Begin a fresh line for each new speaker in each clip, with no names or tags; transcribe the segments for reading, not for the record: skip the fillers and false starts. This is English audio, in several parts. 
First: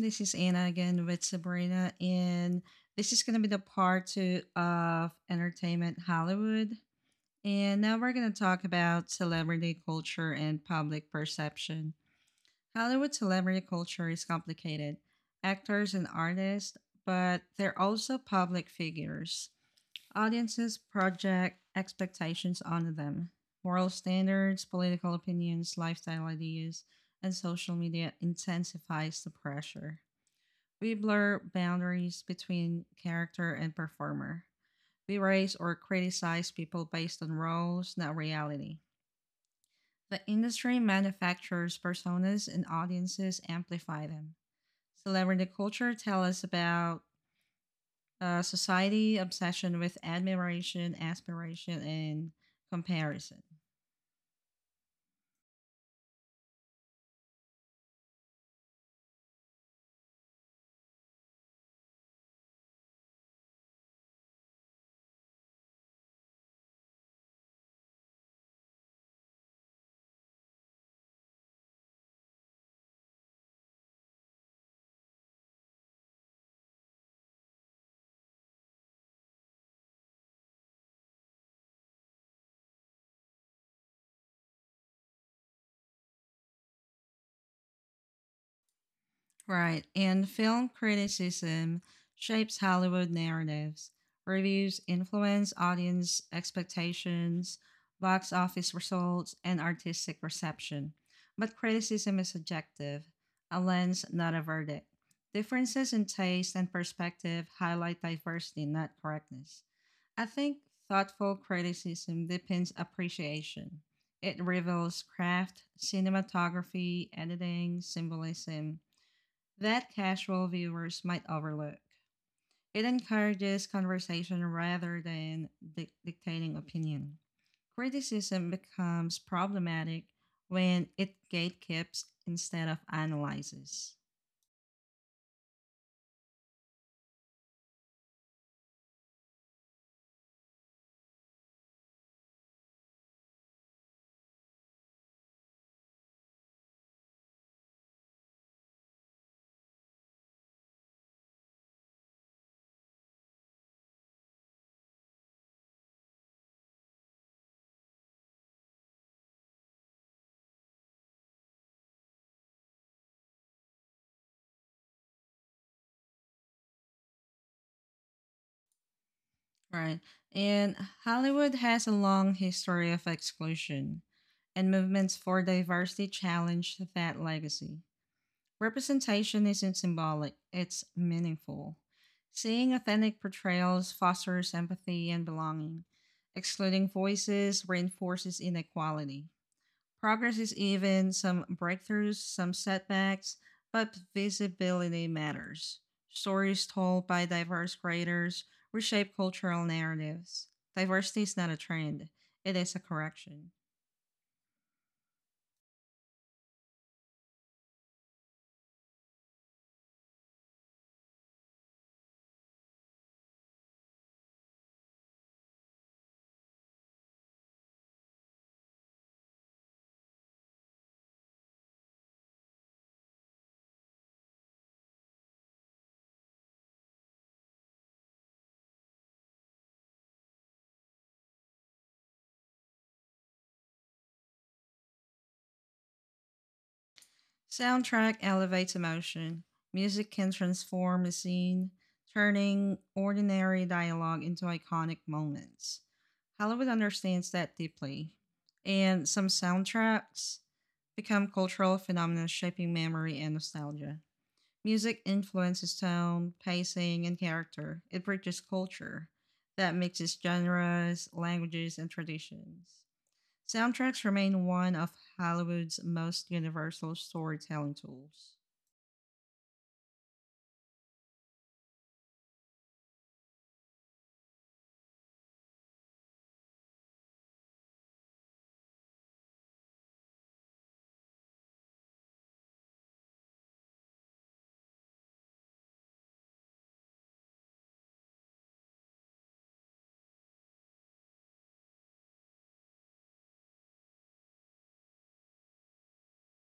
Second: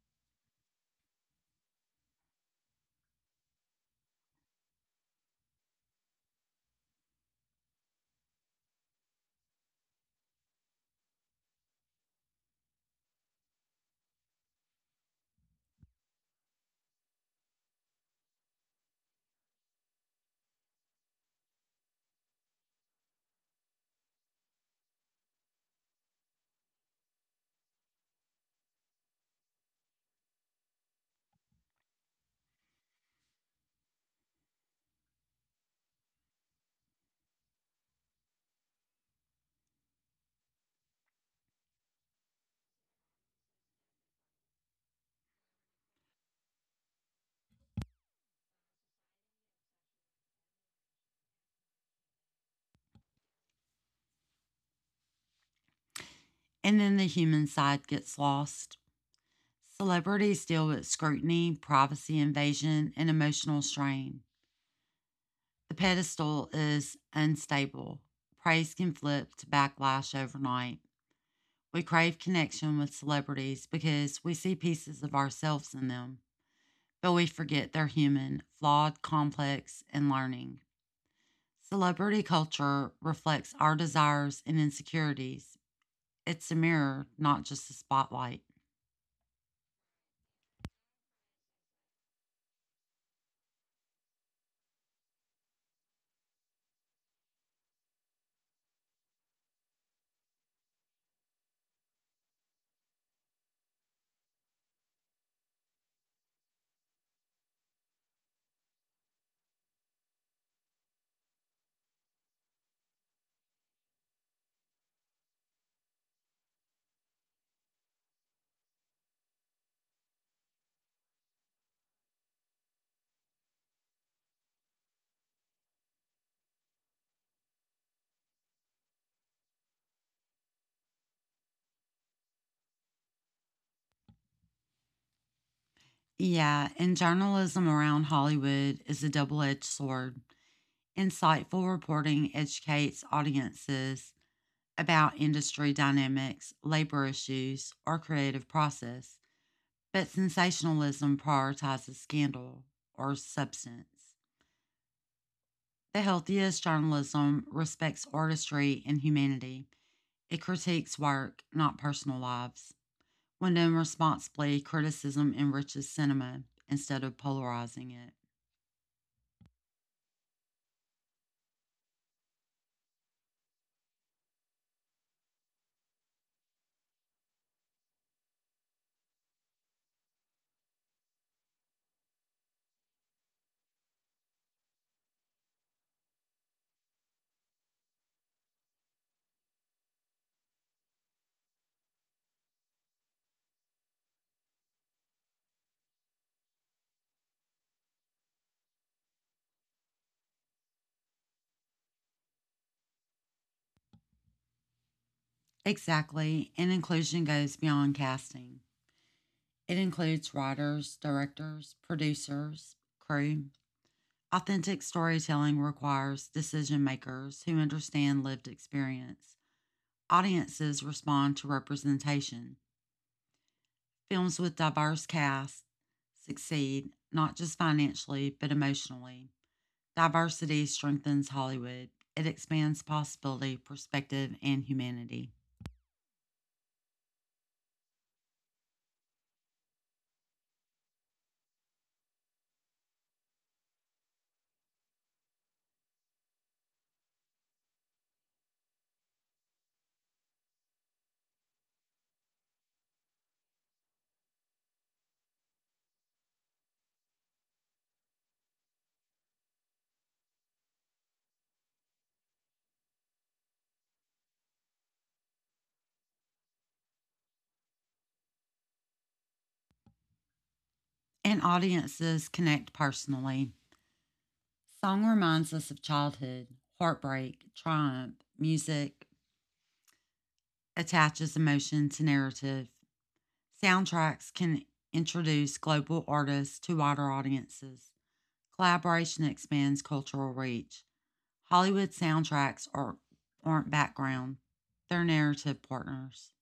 This is Anna again with Sabrina, and this is going to be the part two of Entertainment Hollywood. And now we're going to talk about celebrity culture and public perception. Hollywood celebrity culture is complicated. Actors and artists, but they're also public figures. Audiences project expectations onto them, moral standards, political opinions, lifestyle ideas, and social media intensifies the pressure. We blur boundaries between character and performer. We raise or criticize people based on roles, not reality. The industry manufactures personas and audiences amplify them. Celebrity culture tells us about society obsession with admiration, aspiration, and comparison.
And then the human side gets lost. Celebrities deal with scrutiny, privacy invasion, and emotional strain. The pedestal is unstable. Praise can flip to backlash overnight. We crave connection with celebrities because we see pieces of ourselves in them, but we forget they're human, flawed, complex, and learning. Celebrity culture reflects our desires and insecurities. It's a mirror, not just a spotlight.
Right. And film criticism shapes Hollywood narratives, reviews influence audience expectations, box office results, and artistic reception. But criticism is subjective, a lens, not a verdict. Differences in taste and perspective highlight diversity, not correctness. I think thoughtful criticism depends appreciation. It reveals craft, cinematography, editing, symbolism that casual viewers might overlook. It encourages conversation rather than dictating opinion. Criticism becomes problematic when it gatekeeps instead of analyzes.
Yeah, and journalism around Hollywood is a double edged sword. Insightful reporting educates audiences about industry dynamics, labor issues, or creative process, but sensationalism prioritizes scandal or substance. The healthiest journalism respects artistry and humanity. It critiques work, not personal lives. When done responsibly, criticism enriches cinema instead of polarizing it.
Right. And Hollywood has a long history of exclusion, and movements for diversity challenge that legacy. Representation isn't symbolic, it's meaningful. Seeing authentic portrayals fosters empathy and belonging. Excluding voices reinforces inequality. Progress is even, some breakthroughs, some setbacks, but visibility matters. Stories told by diverse creators reshape cultural narratives. Diversity is not a trend, it is a correction.
Exactly. And inclusion goes beyond casting, it includes writers, directors, producers, crew. Authentic storytelling requires decision makers who understand lived experience. Audiences respond to representation. Films with diverse casts succeed, not just financially, but emotionally. Diversity strengthens Hollywood. It expands possibility, perspective, and humanity.
Soundtrack elevates emotion. Music can transform a scene, turning ordinary dialogue into iconic moments. Hollywood understands that deeply, and some soundtracks become cultural phenomena shaping memory and nostalgia. Music influences tone, pacing, and character. It bridges culture that mixes genres, languages, and traditions. Soundtracks remain one of Hollywood's most universal storytelling tools.
And audiences connect personally. Song reminds us of childhood, heartbreak, triumph. Music attaches emotion to narrative. Soundtracks can introduce global artists to wider audiences. Collaboration expands cultural reach. Hollywood soundtracks aren't background, they're narrative partners.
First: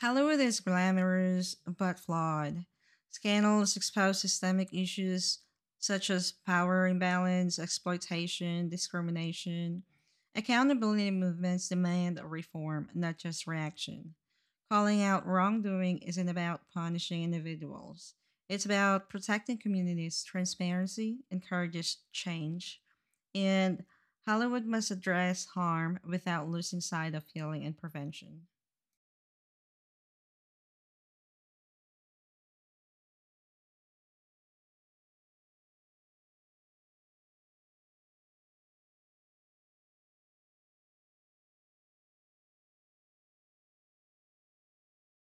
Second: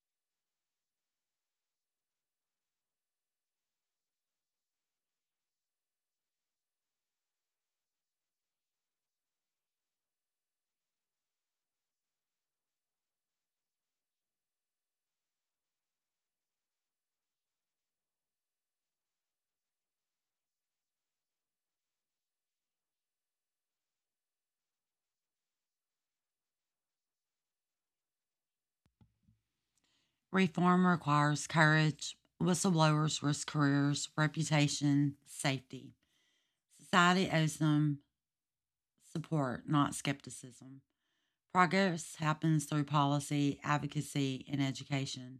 Hollywood is glamorous but flawed. Scandals expose systemic issues such as power imbalance, exploitation, discrimination. Accountability movements demand reform, not just reaction. Calling out wrongdoing isn't about punishing individuals. It's about protecting communities. Transparency encourages change, and Hollywood must address harm without losing sight of healing and prevention.
Reform requires courage. Whistleblowers risk careers, reputation, safety. Society owes them support, not skepticism. Progress happens through policy, advocacy, and education.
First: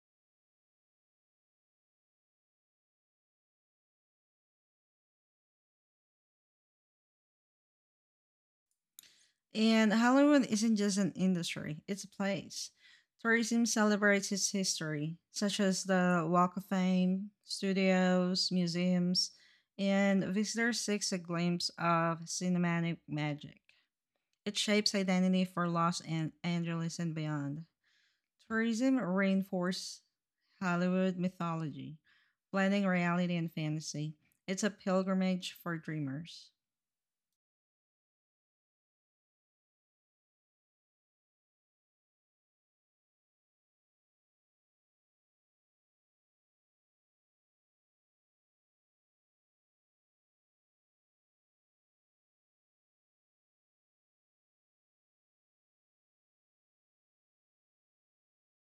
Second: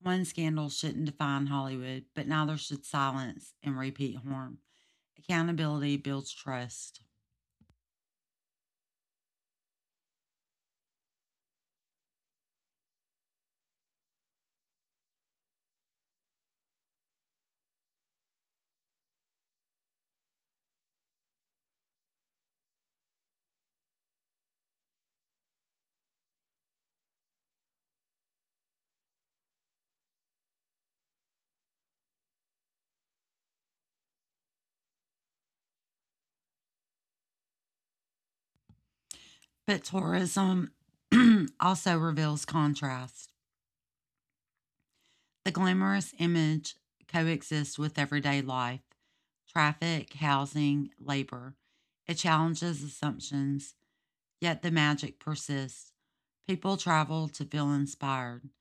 One scandal shouldn't define Hollywood, but neither should silence and repeat harm. Accountability builds trust.
And Hollywood isn't just an industry, it's a place. Tourism celebrates its history, such as the Walk of Fame, studios, museums, and visitors seek a glimpse of cinematic magic. It shapes identity for Angeles and beyond. Tourism reinforces Hollywood mythology, blending reality and fantasy. It's a pilgrimage for dreamers.
But tourism also reveals contrast. The glamorous image coexists with everyday life traffic, housing, labor. It challenges assumptions, yet the magic persists. People travel to feel inspired,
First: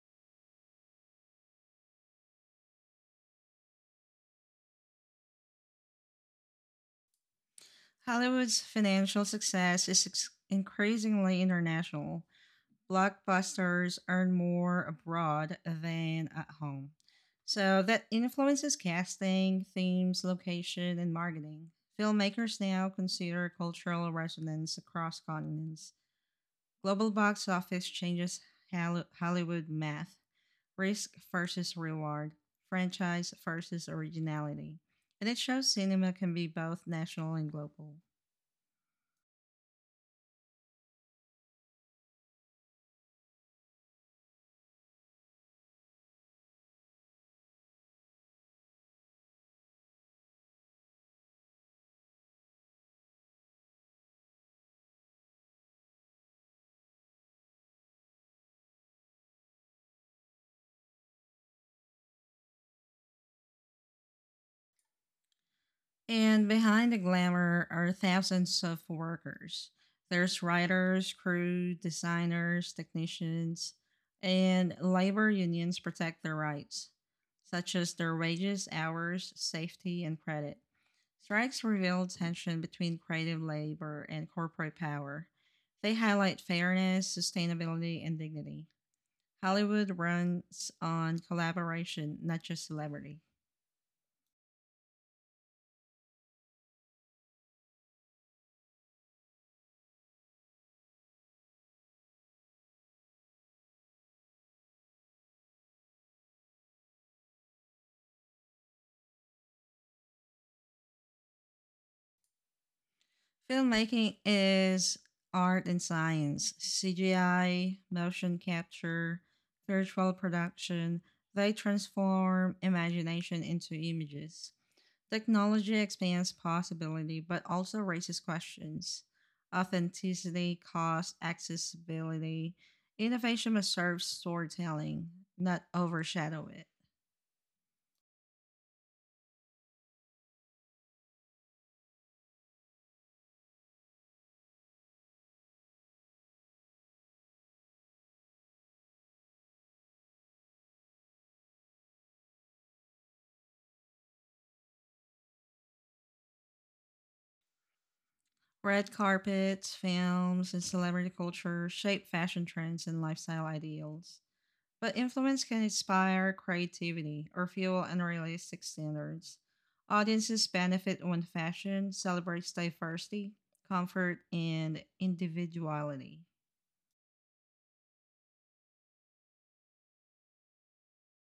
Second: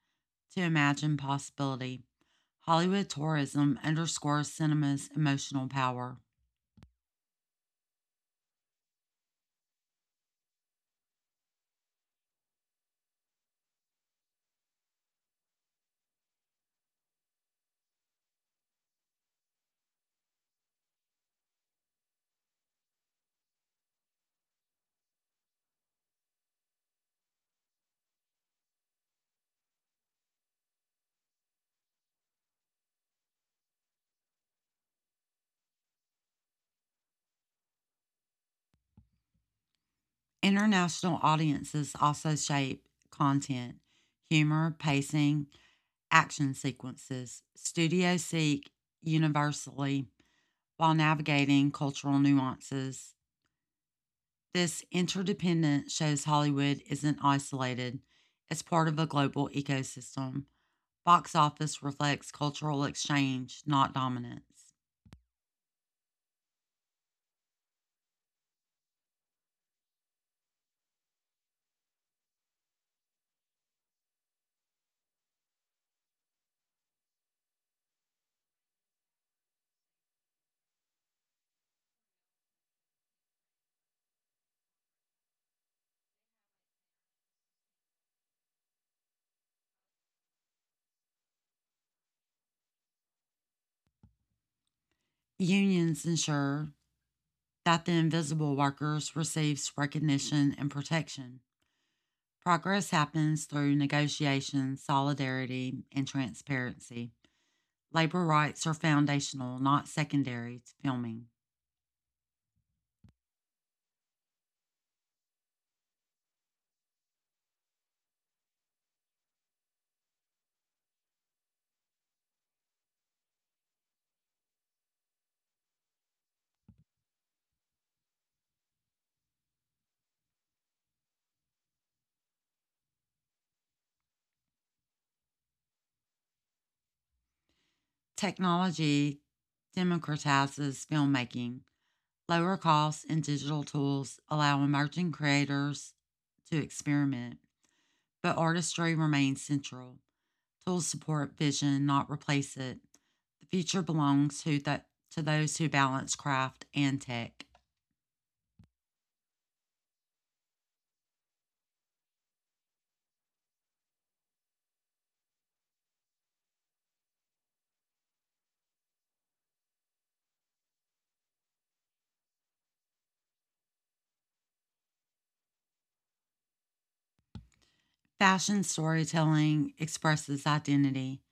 to imagine possibility. Hollywood tourism underscores cinema's emotional power.
Hollywood's financial success is increasingly international. Blockbusters earn more abroad than at home. So that influences casting, themes, location, and marketing. Filmmakers now consider cultural resonance across continents. Global box office changes Hollywood math, risk versus reward, franchise versus originality. And it shows cinema can be both national and global.
International audiences also shape content, humor, pacing, action sequences. Studios seek universally while navigating cultural nuances. This interdependence shows Hollywood isn't isolated, it's part of a global ecosystem. Box office reflects cultural exchange, not dominance.
And behind the glamour are thousands of workers. There's writers, crew, designers, technicians, and labor unions protect their rights, such as their wages, hours, safety, and credit. Strikes reveal tension between creative labor and corporate power. They highlight fairness, sustainability, and dignity. Hollywood runs on collaboration, not just celebrity.
Unions ensure that the invisible workers receives recognition and protection. Progress happens through negotiation, solidarity, and transparency. Labor rights are foundational, not secondary to filming.
Filmmaking is art and science, CGI, motion capture, virtual production. They transform imagination into images. Technology expands possibility but also raises questions. Authenticity, cost, accessibility. Innovation must serve storytelling, not overshadow it.
Technology democratizes filmmaking. Lower costs and digital tools allow emerging creators to experiment, but artistry remains central. Tools support vision, not replace it. The future belongs to those who balance craft and tech.
Red carpets, films, and celebrity culture shape fashion trends and lifestyle ideals. But influence can inspire creativity or fuel unrealistic standards. Audiences benefit when fashion celebrates diversity, comfort, and individuality.
Fashion storytelling expresses identity,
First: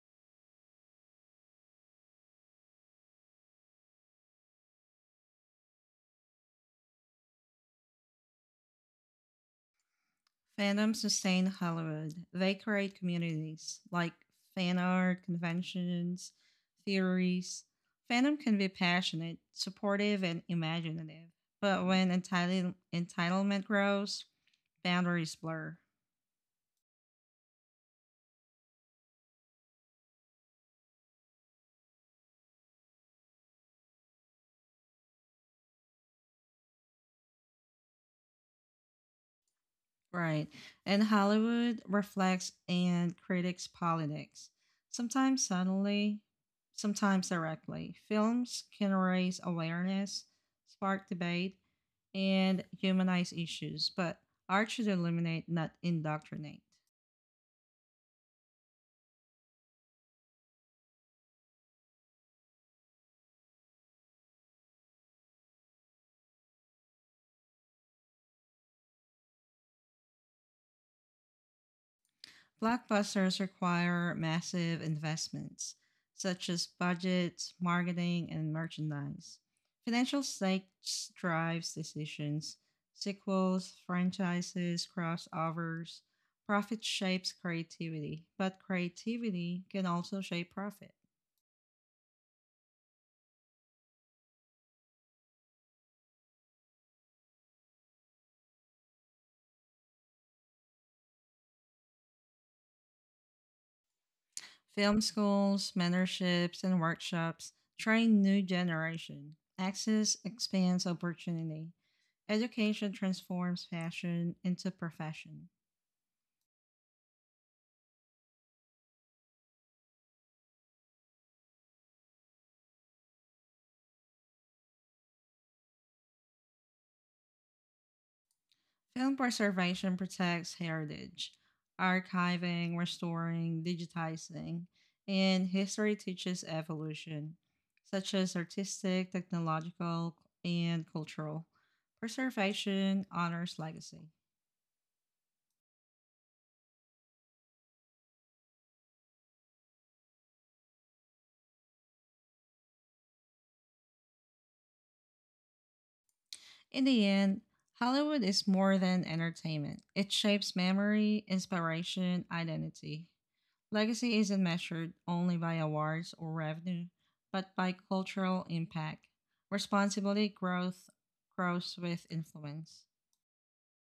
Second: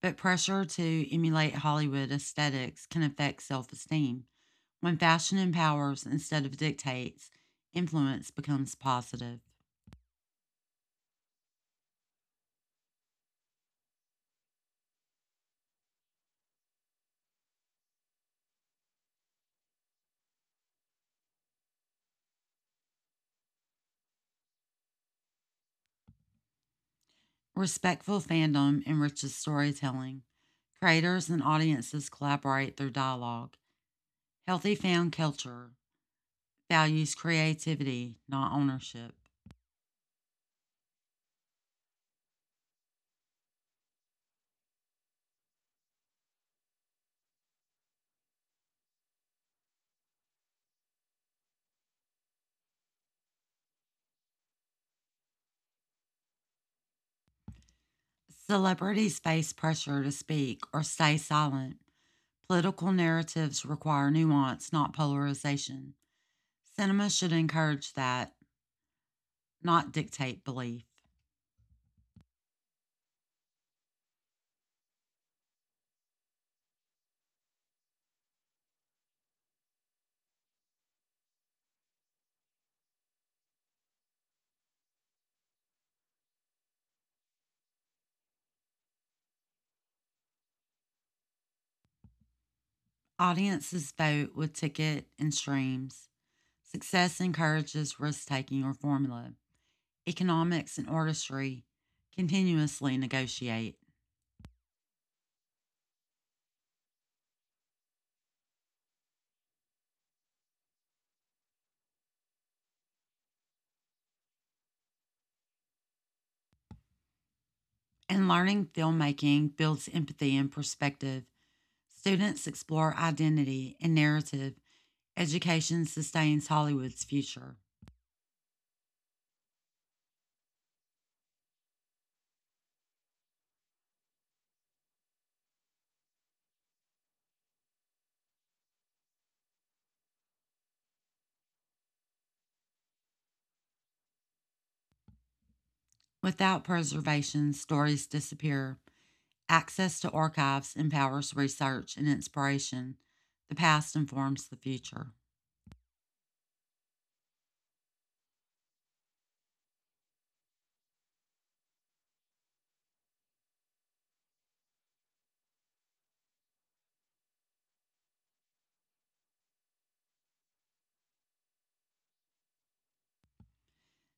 but pressure to emulate Hollywood aesthetics can affect self-esteem. When fashion empowers instead of dictates, influence becomes positive.
Fandoms sustain Hollywood. They create communities like fan art, conventions, theories. Fandom can be passionate, supportive, and imaginative, but when entitlement grows, boundaries blur.
Respectful fandom enriches storytelling. Creators and audiences collaborate through dialogue. Healthy fan culture values creativity, not ownership.
Right. And Hollywood reflects and critics politics, sometimes subtly, sometimes directly. Films can raise awareness, spark debate, and humanize issues, but art should illuminate, not indoctrinate.
Celebrities face pressure to speak or stay silent. Political narratives require nuance, not polarization. Cinema should encourage that, not dictate belief.
Blockbusters require massive investments, such as budgets, marketing, and merchandise. Financial stakes drives decisions. Sequels, franchises, crossovers, profit shapes creativity, but creativity can also shape profit.
Audiences vote with ticket and streams. Success encourages risk taking or formula. Economics and artistry continuously negotiate.
Film schools, mentorships, and workshops train new generation. Access expands opportunity. Education transforms fashion into profession.
And learning filmmaking builds empathy and perspective. Students explore identity and narrative. Education sustains Hollywood's future.
Film preservation protects heritage, archiving, restoring, digitizing, and history teaches evolution, such as artistic, technological, and cultural. Preservation honors legacy.
Without preservation, stories disappear. Access to archives empowers research and inspiration. The past informs the future.
In the end, Hollywood is more than entertainment. It shapes memory, inspiration, identity. Legacy isn't measured only by awards or revenue, but by cultural impact. Responsibility growth grows with influence.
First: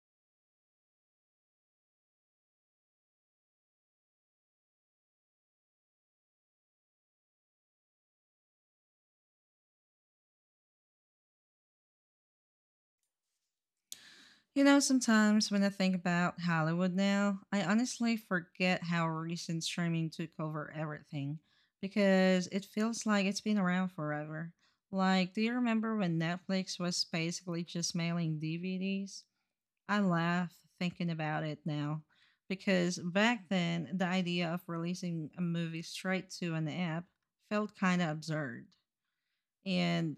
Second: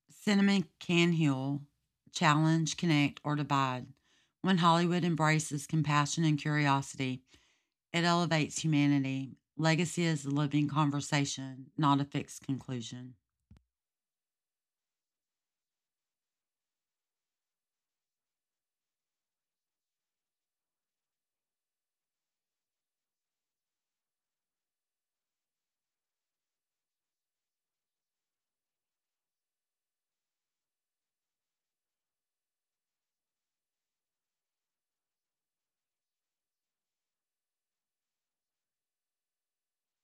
Cinema can heal, challenge, connect, or divide. When Hollywood embraces compassion and curiosity, it elevates humanity. Legacy is a living conversation, not a fixed conclusion.
You know, sometimes when I think about Hollywood now, I honestly forget how recent streaming took over everything because it feels like it's been around forever. Like, do you remember when Netflix was basically just mailing DVDs? I laugh thinking about it now because back then the idea of releasing a movie straight to an app felt kind of absurd and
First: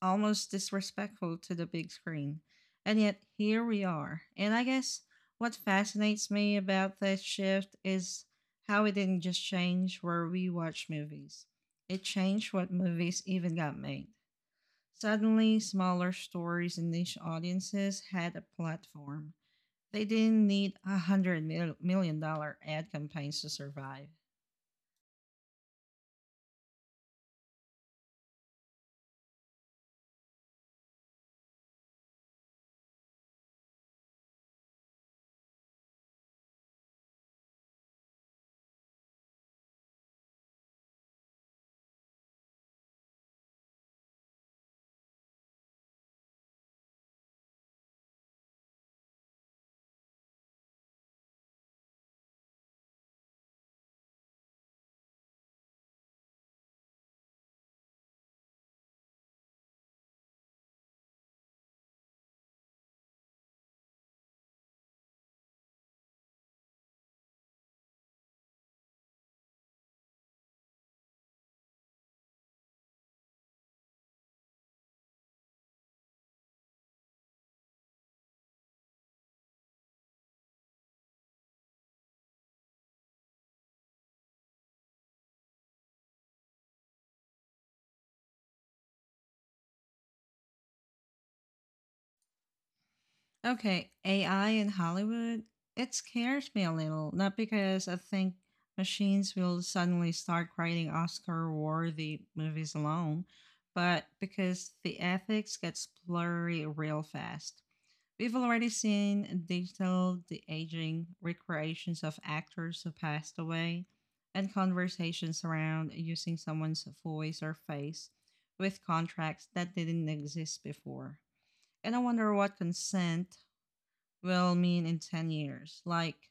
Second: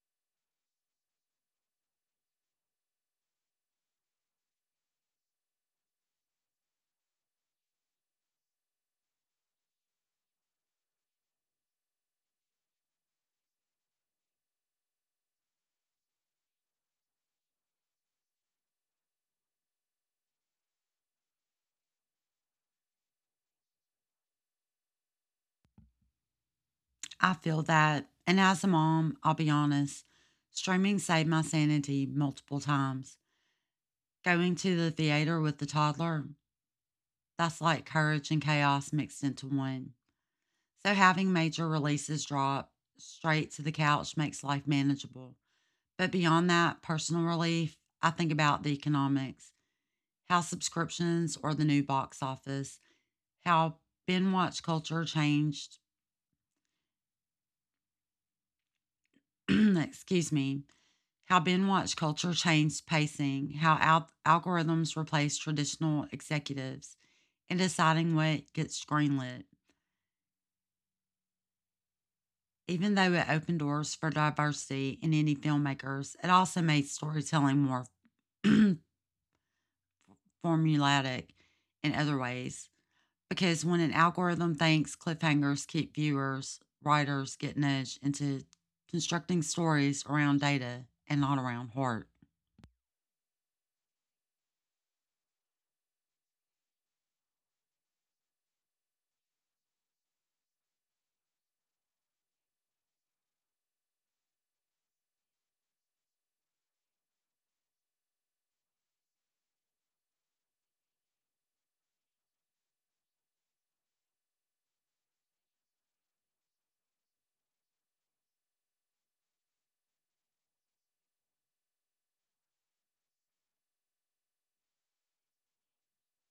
almost disrespectful to the big screen. And yet here we are. And I guess what fascinates me about this shift is how it didn't just change where we watch movies. It changed what movies even got made. Suddenly, smaller stories and niche audiences had a platform. They didn't need $100 million ad campaigns to survive.
I feel that. And as a mom, I'll be honest, streaming saved my sanity multiple times. Going to the theater with the toddler, that's like courage and chaos mixed into one. So having major releases drop straight to the couch makes life manageable. But beyond that personal relief, I think about the economics, how subscriptions or the new box office, how binge watch culture changed, excuse me, how binge-watch culture changed pacing, how algorithms replace traditional executives, and deciding what gets greenlit. Even though it opened doors for diversity in indie filmmakers, it also made storytelling more formulaic in other ways. Because when an algorithm thinks cliffhangers keep viewers, writers get nudged into constructing stories around data and not around heart.
Okay, AI in Hollywood, it scares me a little. Not because I think machines will suddenly start creating Oscar worthy movies alone, but because the ethics gets blurry real fast. We've already seen digital de aging recreations of actors who passed away and conversations around using someone's voice or face with contracts that didn't exist before. And I wonder what consent will mean in 10 years? Like,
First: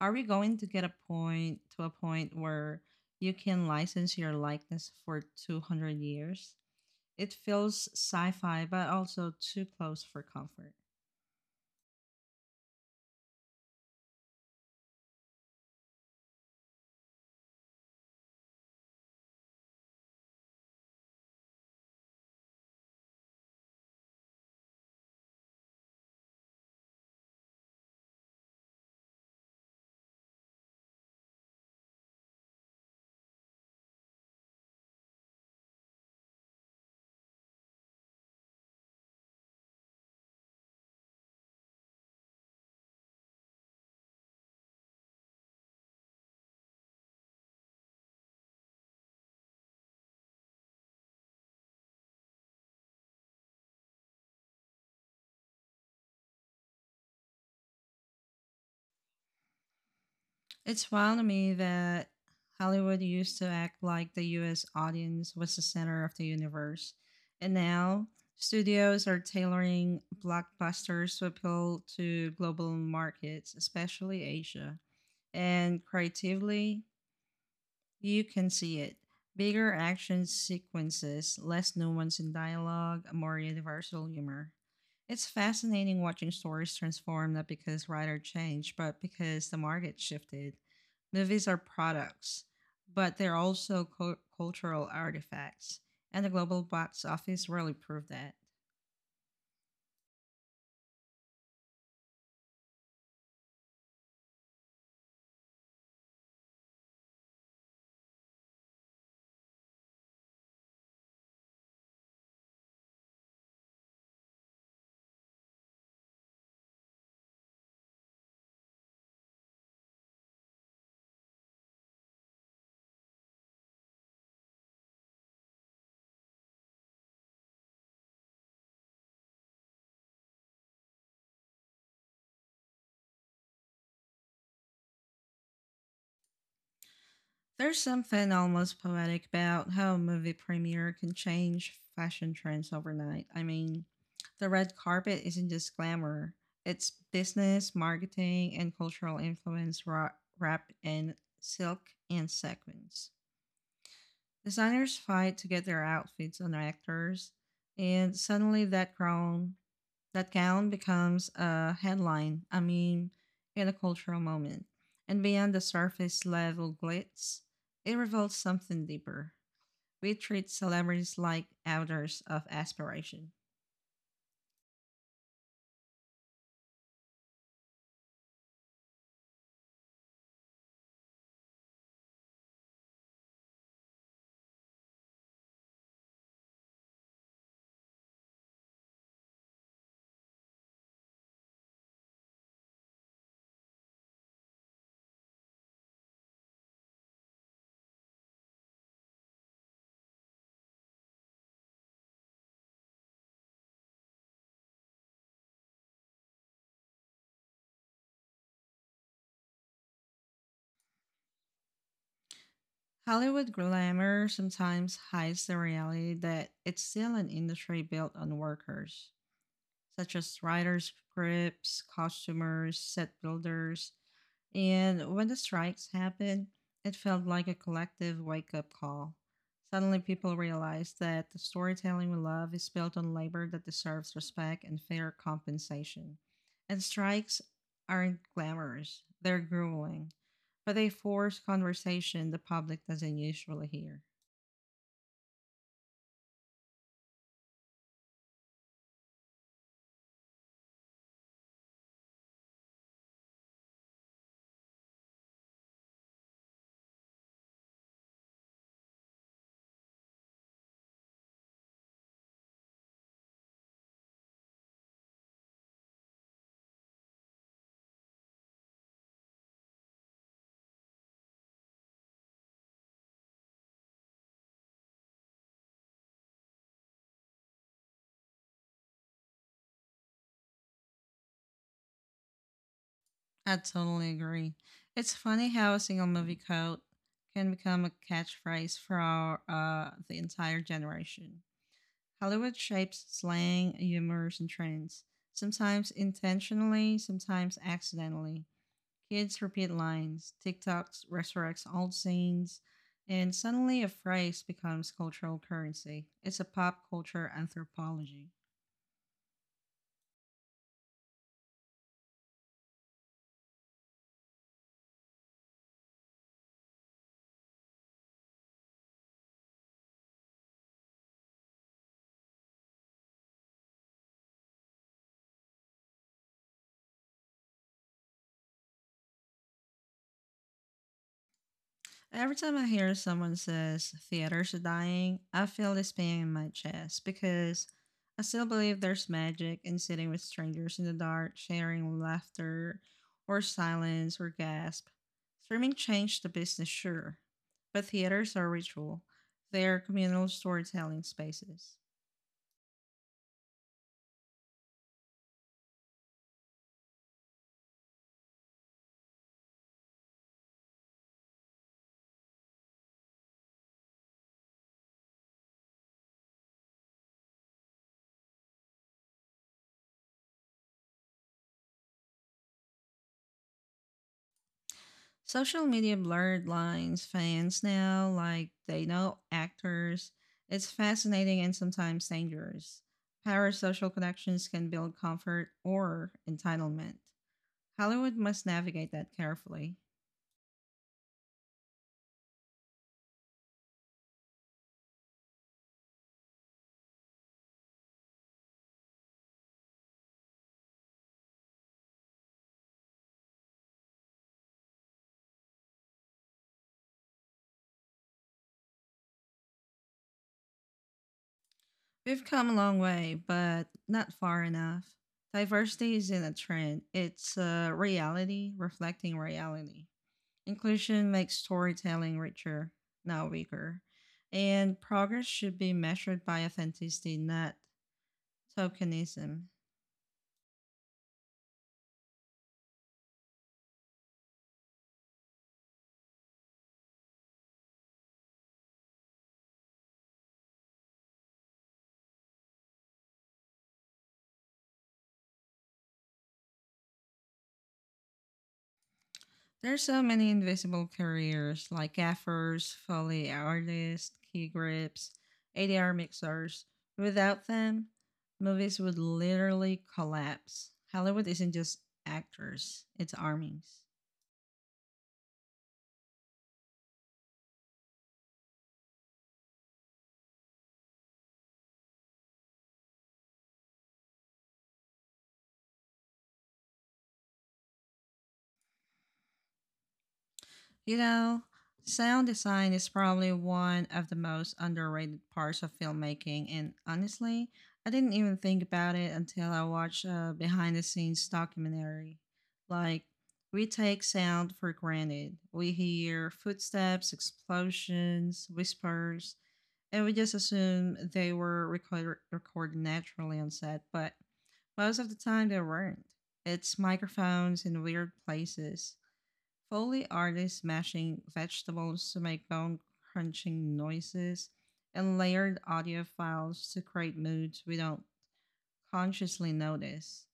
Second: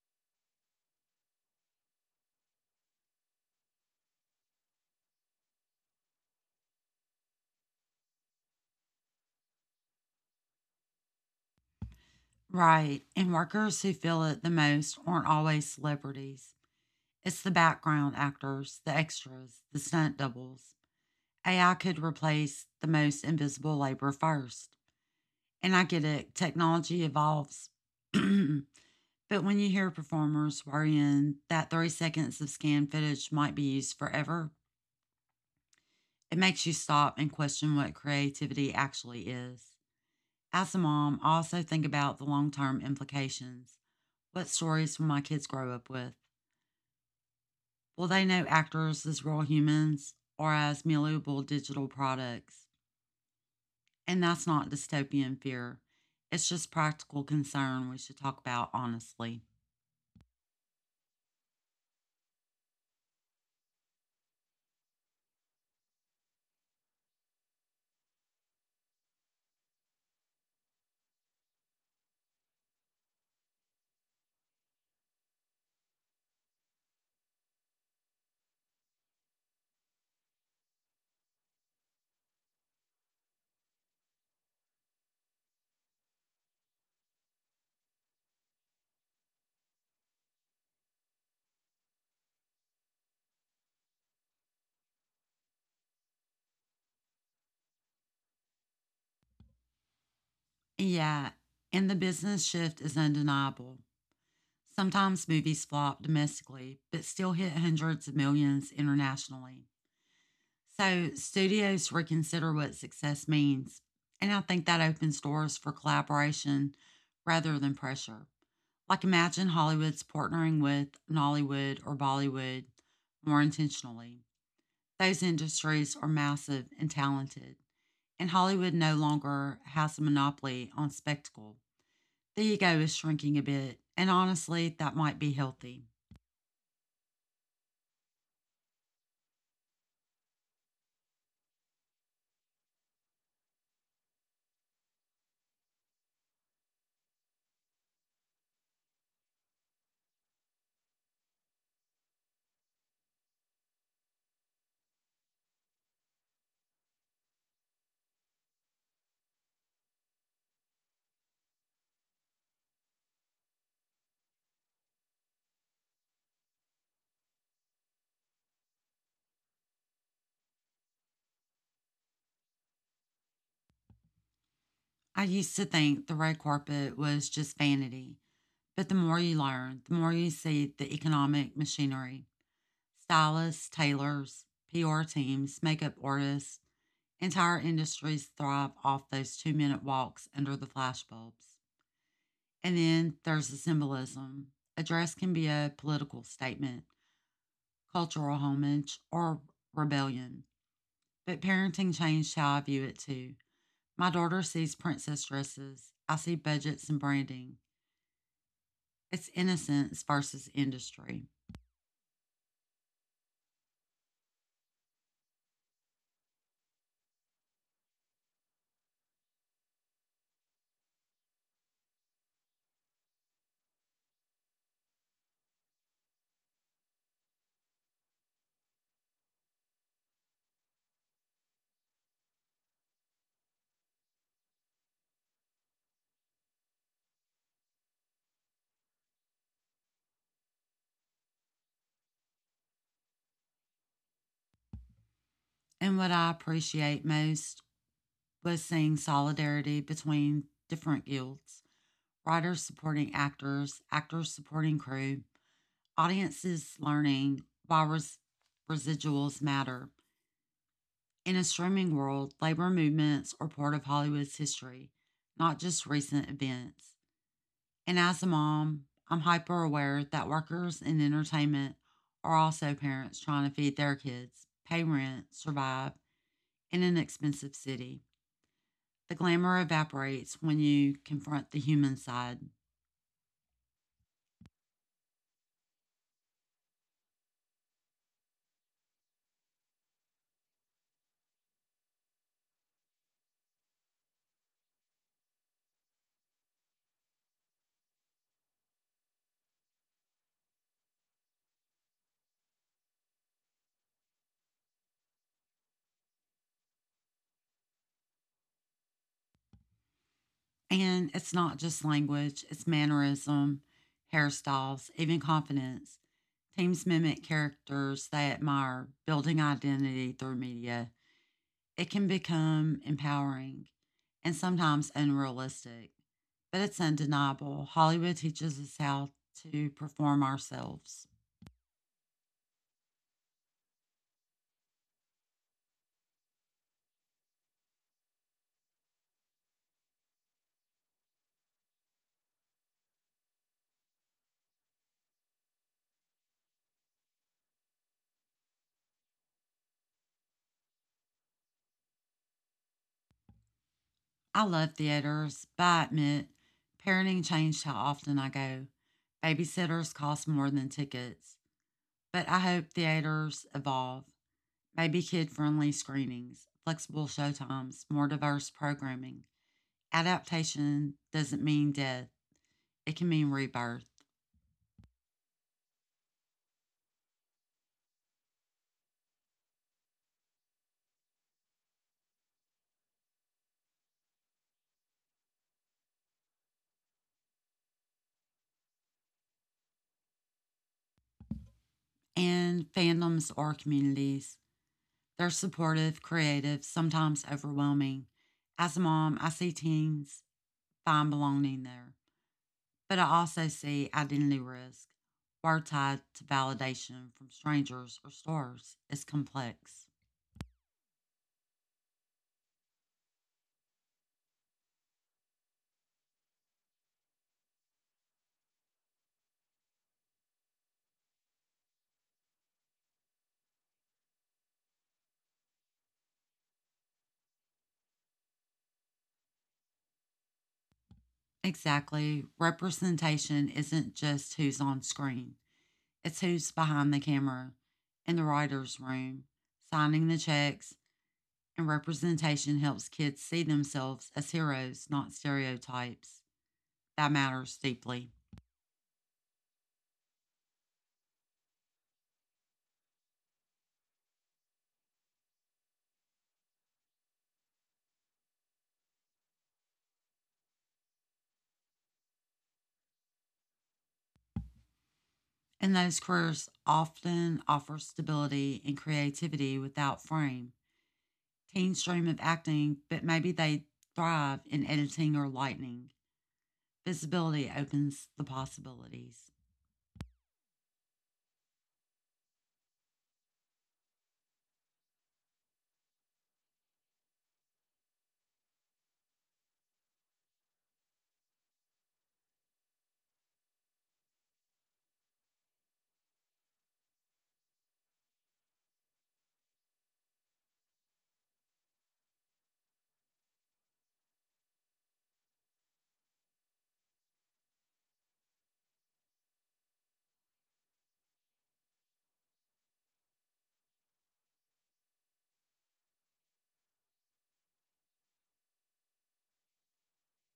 are we going to get a point where you can license your likeness for 200 years? It feels sci fi, but also too close for comfort.
Right. And workers who feel it the most aren't always celebrities. It's the background actors, the extras, the stunt doubles. AI could replace the most invisible labor first. And I get it, technology evolves. But when you hear performers worrying that 30 seconds of scanned footage might be used forever, it makes you stop and question what creativity actually is. As a mom, I also think about the long term implications. What stories will my kids grow up with? Will they know actors as real humans or as malleable digital products? And that's not dystopian fear. It's just practical concern we should talk about honestly.
It's wild to me that Hollywood used to act like the US audience was the center of the universe, and now studios are tailoring blockbusters to appeal to global markets, especially Asia. And creatively, you can see it. Bigger action sequences, less nuance in dialogue, a more universal humor. It's fascinating watching stories transform not because writer changed, but because the market shifted. Movies are products, but they're also cultural artifacts, and the global box office really proved that.
Yeah, and the business shift is undeniable. Sometimes movies flop domestically, but still hit hundreds of millions internationally. So studios reconsider what success means. And I think that opens doors for collaboration rather than pressure. Like imagine Hollywood's partnering with Nollywood or Bollywood more intentionally. Those industries are massive and talented, and Hollywood no longer has a monopoly on spectacle. The ego is shrinking a bit, and honestly, that might be healthy.
There's something almost poetic about how a movie premiere can change fashion trends overnight. I mean, the red carpet isn't just glamour, it's business, marketing, and cultural influence wrapped in silk and sequins. Designers fight to get their outfits on actors, and suddenly that gown becomes a headline, a meme, and a cultural moment. And beyond the surface level glitz, it reveals something deeper. We treat celebrities like elders of aspiration.
I used to think the red carpet was just vanity, but the more you learn, the more you see the economic machinery. Stylists, tailors, PR teams, makeup artists, entire industries thrive off those 2-minute walks under the flashbulbs. And then there's the symbolism. A dress can be a political statement, cultural homage, or rebellion. But parenting changed how I view it too. My daughter sees princess dresses, I see budgets and branding. It's innocence versus industry.
Hollywood glamour sometimes hides the reality that it's still an industry built on workers, such as writers, scripts, costumers, set builders. And when the strikes happened, it felt like a collective wake up call. Suddenly, people realized that the storytelling we love is built on labor that deserves respect and fair compensation. And strikes aren't glamorous, they're grueling, but they force conversation the public doesn't usually hear.
And what I appreciate most was seeing solidarity between different guilds, writers supporting actors, actors supporting crew. Audiences learning why residuals matter. In a streaming world, labor movements are part of Hollywood's history, not just recent events. And as a mom, I'm hyper aware that workers in entertainment are also parents trying to feed their kids, pay rent, survive in an expensive city. The glamour evaporates when you confront the human side.
I totally agree. It's funny how a single movie quote can become a catchphrase for the entire generation. Hollywood shapes slang, humors, and trends, sometimes intentionally, sometimes accidentally. Kids repeat lines, TikToks resurrects old scenes, and suddenly a phrase becomes cultural currency. It's a pop culture anthropology.
And it's not just language, it's mannerism, hairstyles, even confidence. Teams mimic characters they admire, building identity through media. It can become empowering and sometimes unrealistic, but it's undeniable. Hollywood teaches us how to perform ourselves.
Every time I hear someone says theaters are dying, I feel this pain in my chest because I still believe there's magic in sitting with strangers in the dark, sharing laughter or silence or gasp. Streaming changed the business, sure, but theaters are ritual. They're communal storytelling spaces.
I love theaters, but I admit parenting changed how often I go. Babysitters cost more than tickets, but I hope theaters evolve. Maybe kid friendly screenings, flexible showtimes, more diverse programming. Adaptation doesn't mean death, it can mean rebirth.
Social media blurred lines, fans now, like they know actors. It's fascinating and sometimes dangerous. Parasocial connections can build comfort or entitlement. Hollywood must navigate that carefully.
And fandoms or communities, they're supportive, creative, sometimes overwhelming. As a mom, I see teens find belonging there, but I also see identity risk. Word tied to validation from strangers or stars is complex.
We've come a long way, but not far enough. Diversity isn't a trend, it's a reality reflecting reality. Inclusion makes storytelling richer, not weaker. And progress should be measured by authenticity, not tokenism.
Exactly. Representation isn't just who's on screen, it's who's behind the camera, in the writer's room, signing the checks, and representation helps kids see themselves as heroes, not stereotypes. That matters deeply.
There's so many invisible careers like gaffers, foley artists, key grips, ADR mixers. Without them, movies would literally collapse. Hollywood isn't just actors, it's armies.
And those careers often offer stability and creativity without frame. Teens dream of acting, but maybe they thrive in editing or lighting. Visibility opens the possibilities.
You know, sound design is probably one of the most underrated parts of filmmaking, and honestly, I didn't even think about it until I watched a behind the scenes documentary. Like, we take sound for granted. We hear footsteps, explosions, whispers, and we just assume they were recorded naturally on set, but most of the time they weren't. It's microphones in weird places, Foley artists smashing vegetables to make bone crunching noises, and layered audio files to create moods we don't consciously notice.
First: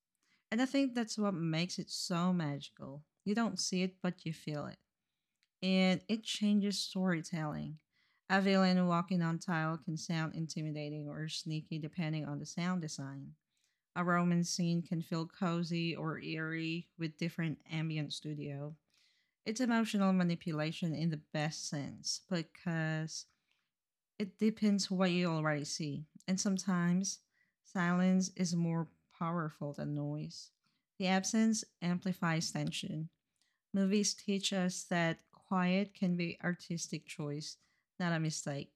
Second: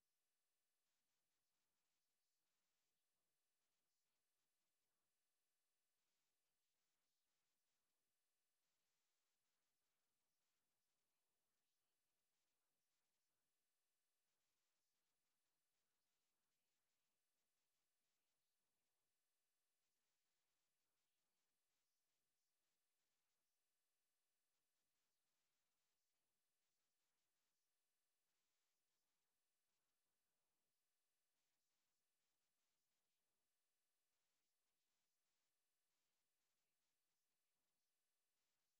And I think that's what makes it so magical. You don't see it, but you feel it. And it changes storytelling. A villain walking on tile can sound intimidating or sneaky depending on the sound design. A romance scene can feel cozy or eerie with different ambient studio. It's emotional manipulation in the best sense because it deepens what you already see, and sometimes silence is more powerful than noise. The absence amplifies tension. Movies teach us that quiet can be artistic choice, not a mistake.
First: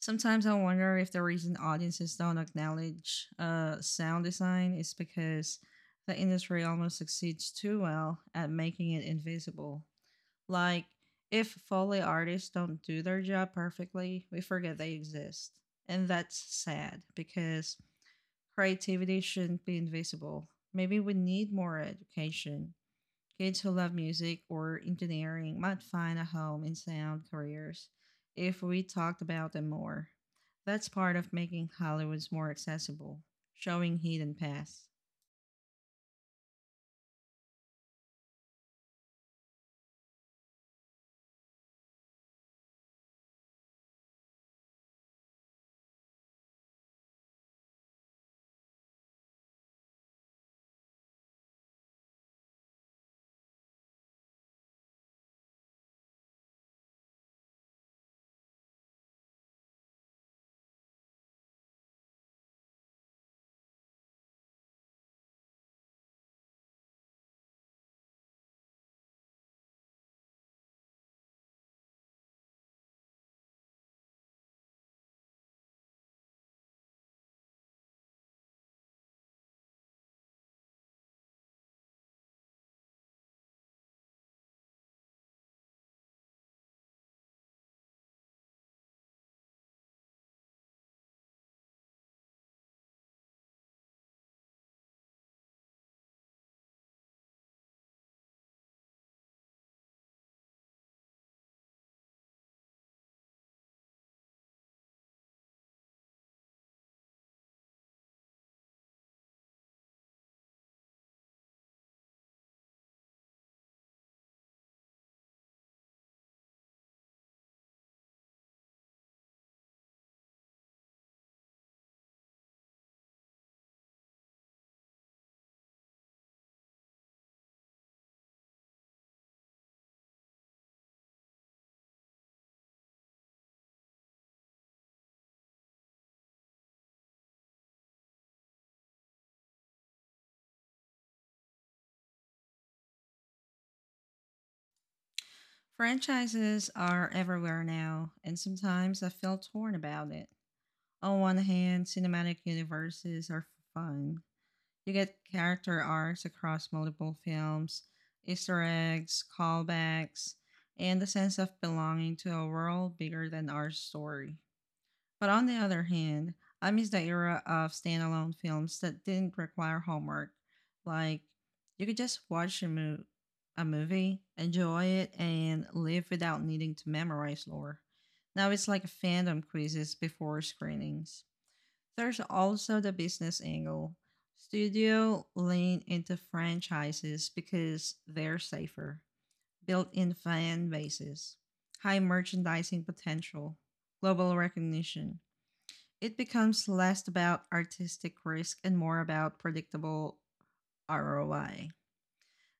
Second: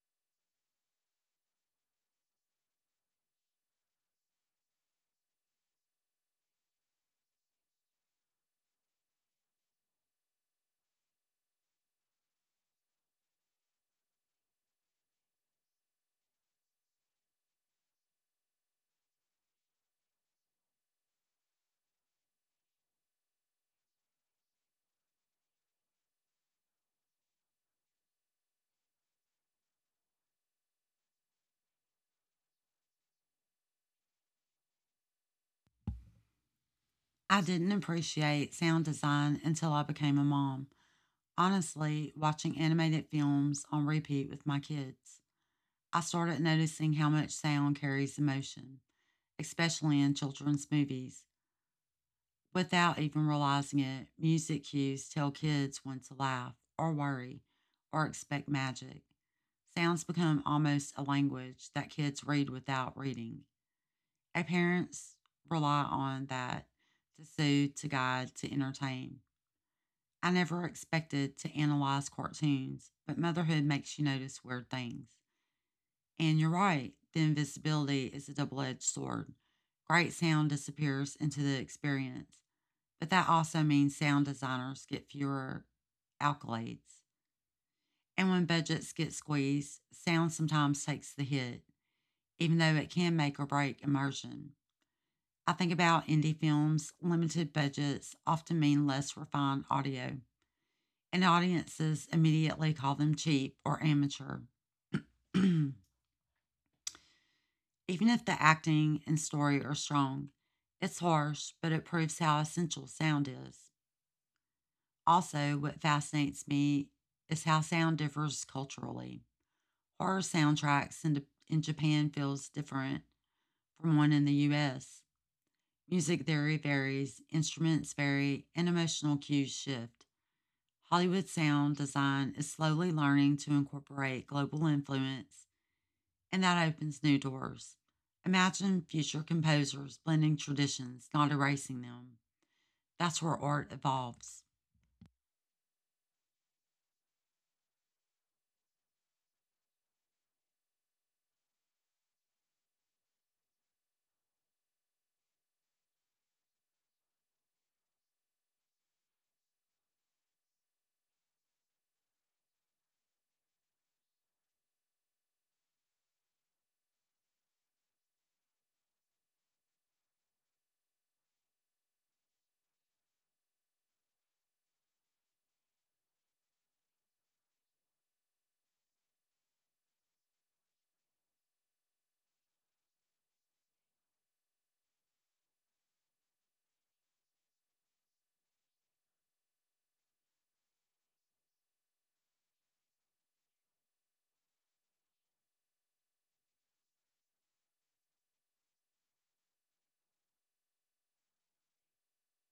Sometimes I wonder if the reason audiences don't acknowledge sound design is because the industry almost succeeds too well at making it invisible. Like, if Foley artists don't do their job perfectly, we forget they exist. And that's sad because creativity shouldn't be invisible. Maybe we need more education. Kids who love music or engineering might find a home in sound careers if we talked about them more. That's part of making Hollywood's more accessible, showing hidden paths.
I didn't appreciate sound design until I became a mom. Honestly, watching animated films on repeat with my kids, I started noticing how much sound carries emotion, especially in children's movies. Without even realizing it, music cues tell kids when to laugh or worry or expect magic. Sounds become almost a language that kids read without reading. And parents rely on that to soothe, to guide, to entertain. I never expected to analyze cartoons, but motherhood makes you notice weird things. And you're right, the invisibility is a double edged sword. Great sound disappears into the experience, but that also means sound designers get fewer accolades. And when budgets get squeezed, sound sometimes takes the hit, even though it can make or break immersion. I think about indie films, limited budgets often mean less refined audio, and audiences immediately call them cheap or amateur. Even if the acting and story are strong, it's harsh, but it proves how essential sound is. Also, what fascinates me is how sound differs culturally. Horror soundtracks in Japan feels different from one in the US. Music theory varies, instruments vary, and emotional cues shift. Hollywood sound design is slowly learning to incorporate global influence, and that opens new doors. Imagine future composers blending traditions, not erasing them. That's where art evolves.
Franchises are everywhere now, and sometimes I feel torn about it. On one hand, cinematic universes are fun. You get character arcs across multiple films, Easter eggs, callbacks, and the sense of belonging to a world bigger than our story. But on the other hand, I miss the era of standalone films that didn't require homework. Like, you could just a movie, enjoy it, and live without needing to memorize lore. Now it's like fandom quizzes before screenings. There's also the business angle. Studio lean into franchises because they're safer, built-in fan bases, high merchandising potential, global recognition. It becomes less about artistic risk and more about predictable ROI.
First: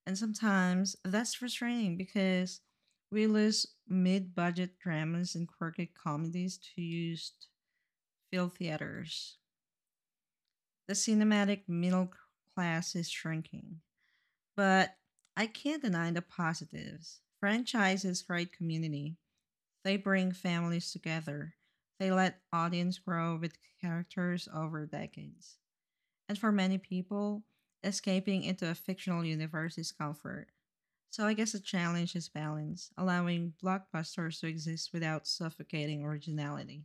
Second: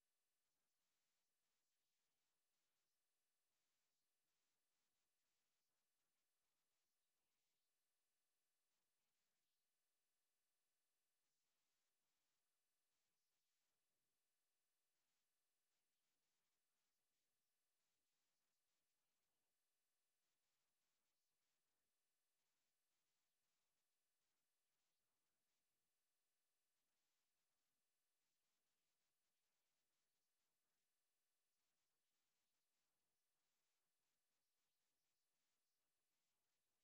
And sometimes that's frustrating because we lose mid budget dramas and quirky comedies to used field theaters. The cinematic middle class is shrinking. But I can't deny the positives. Franchises create community. They bring families together. They let audience grow with characters over decades. And for many people, escaping into a fictional universe is comfort. So I guess the challenge is balance, allowing blockbusters to exist without suffocating originality.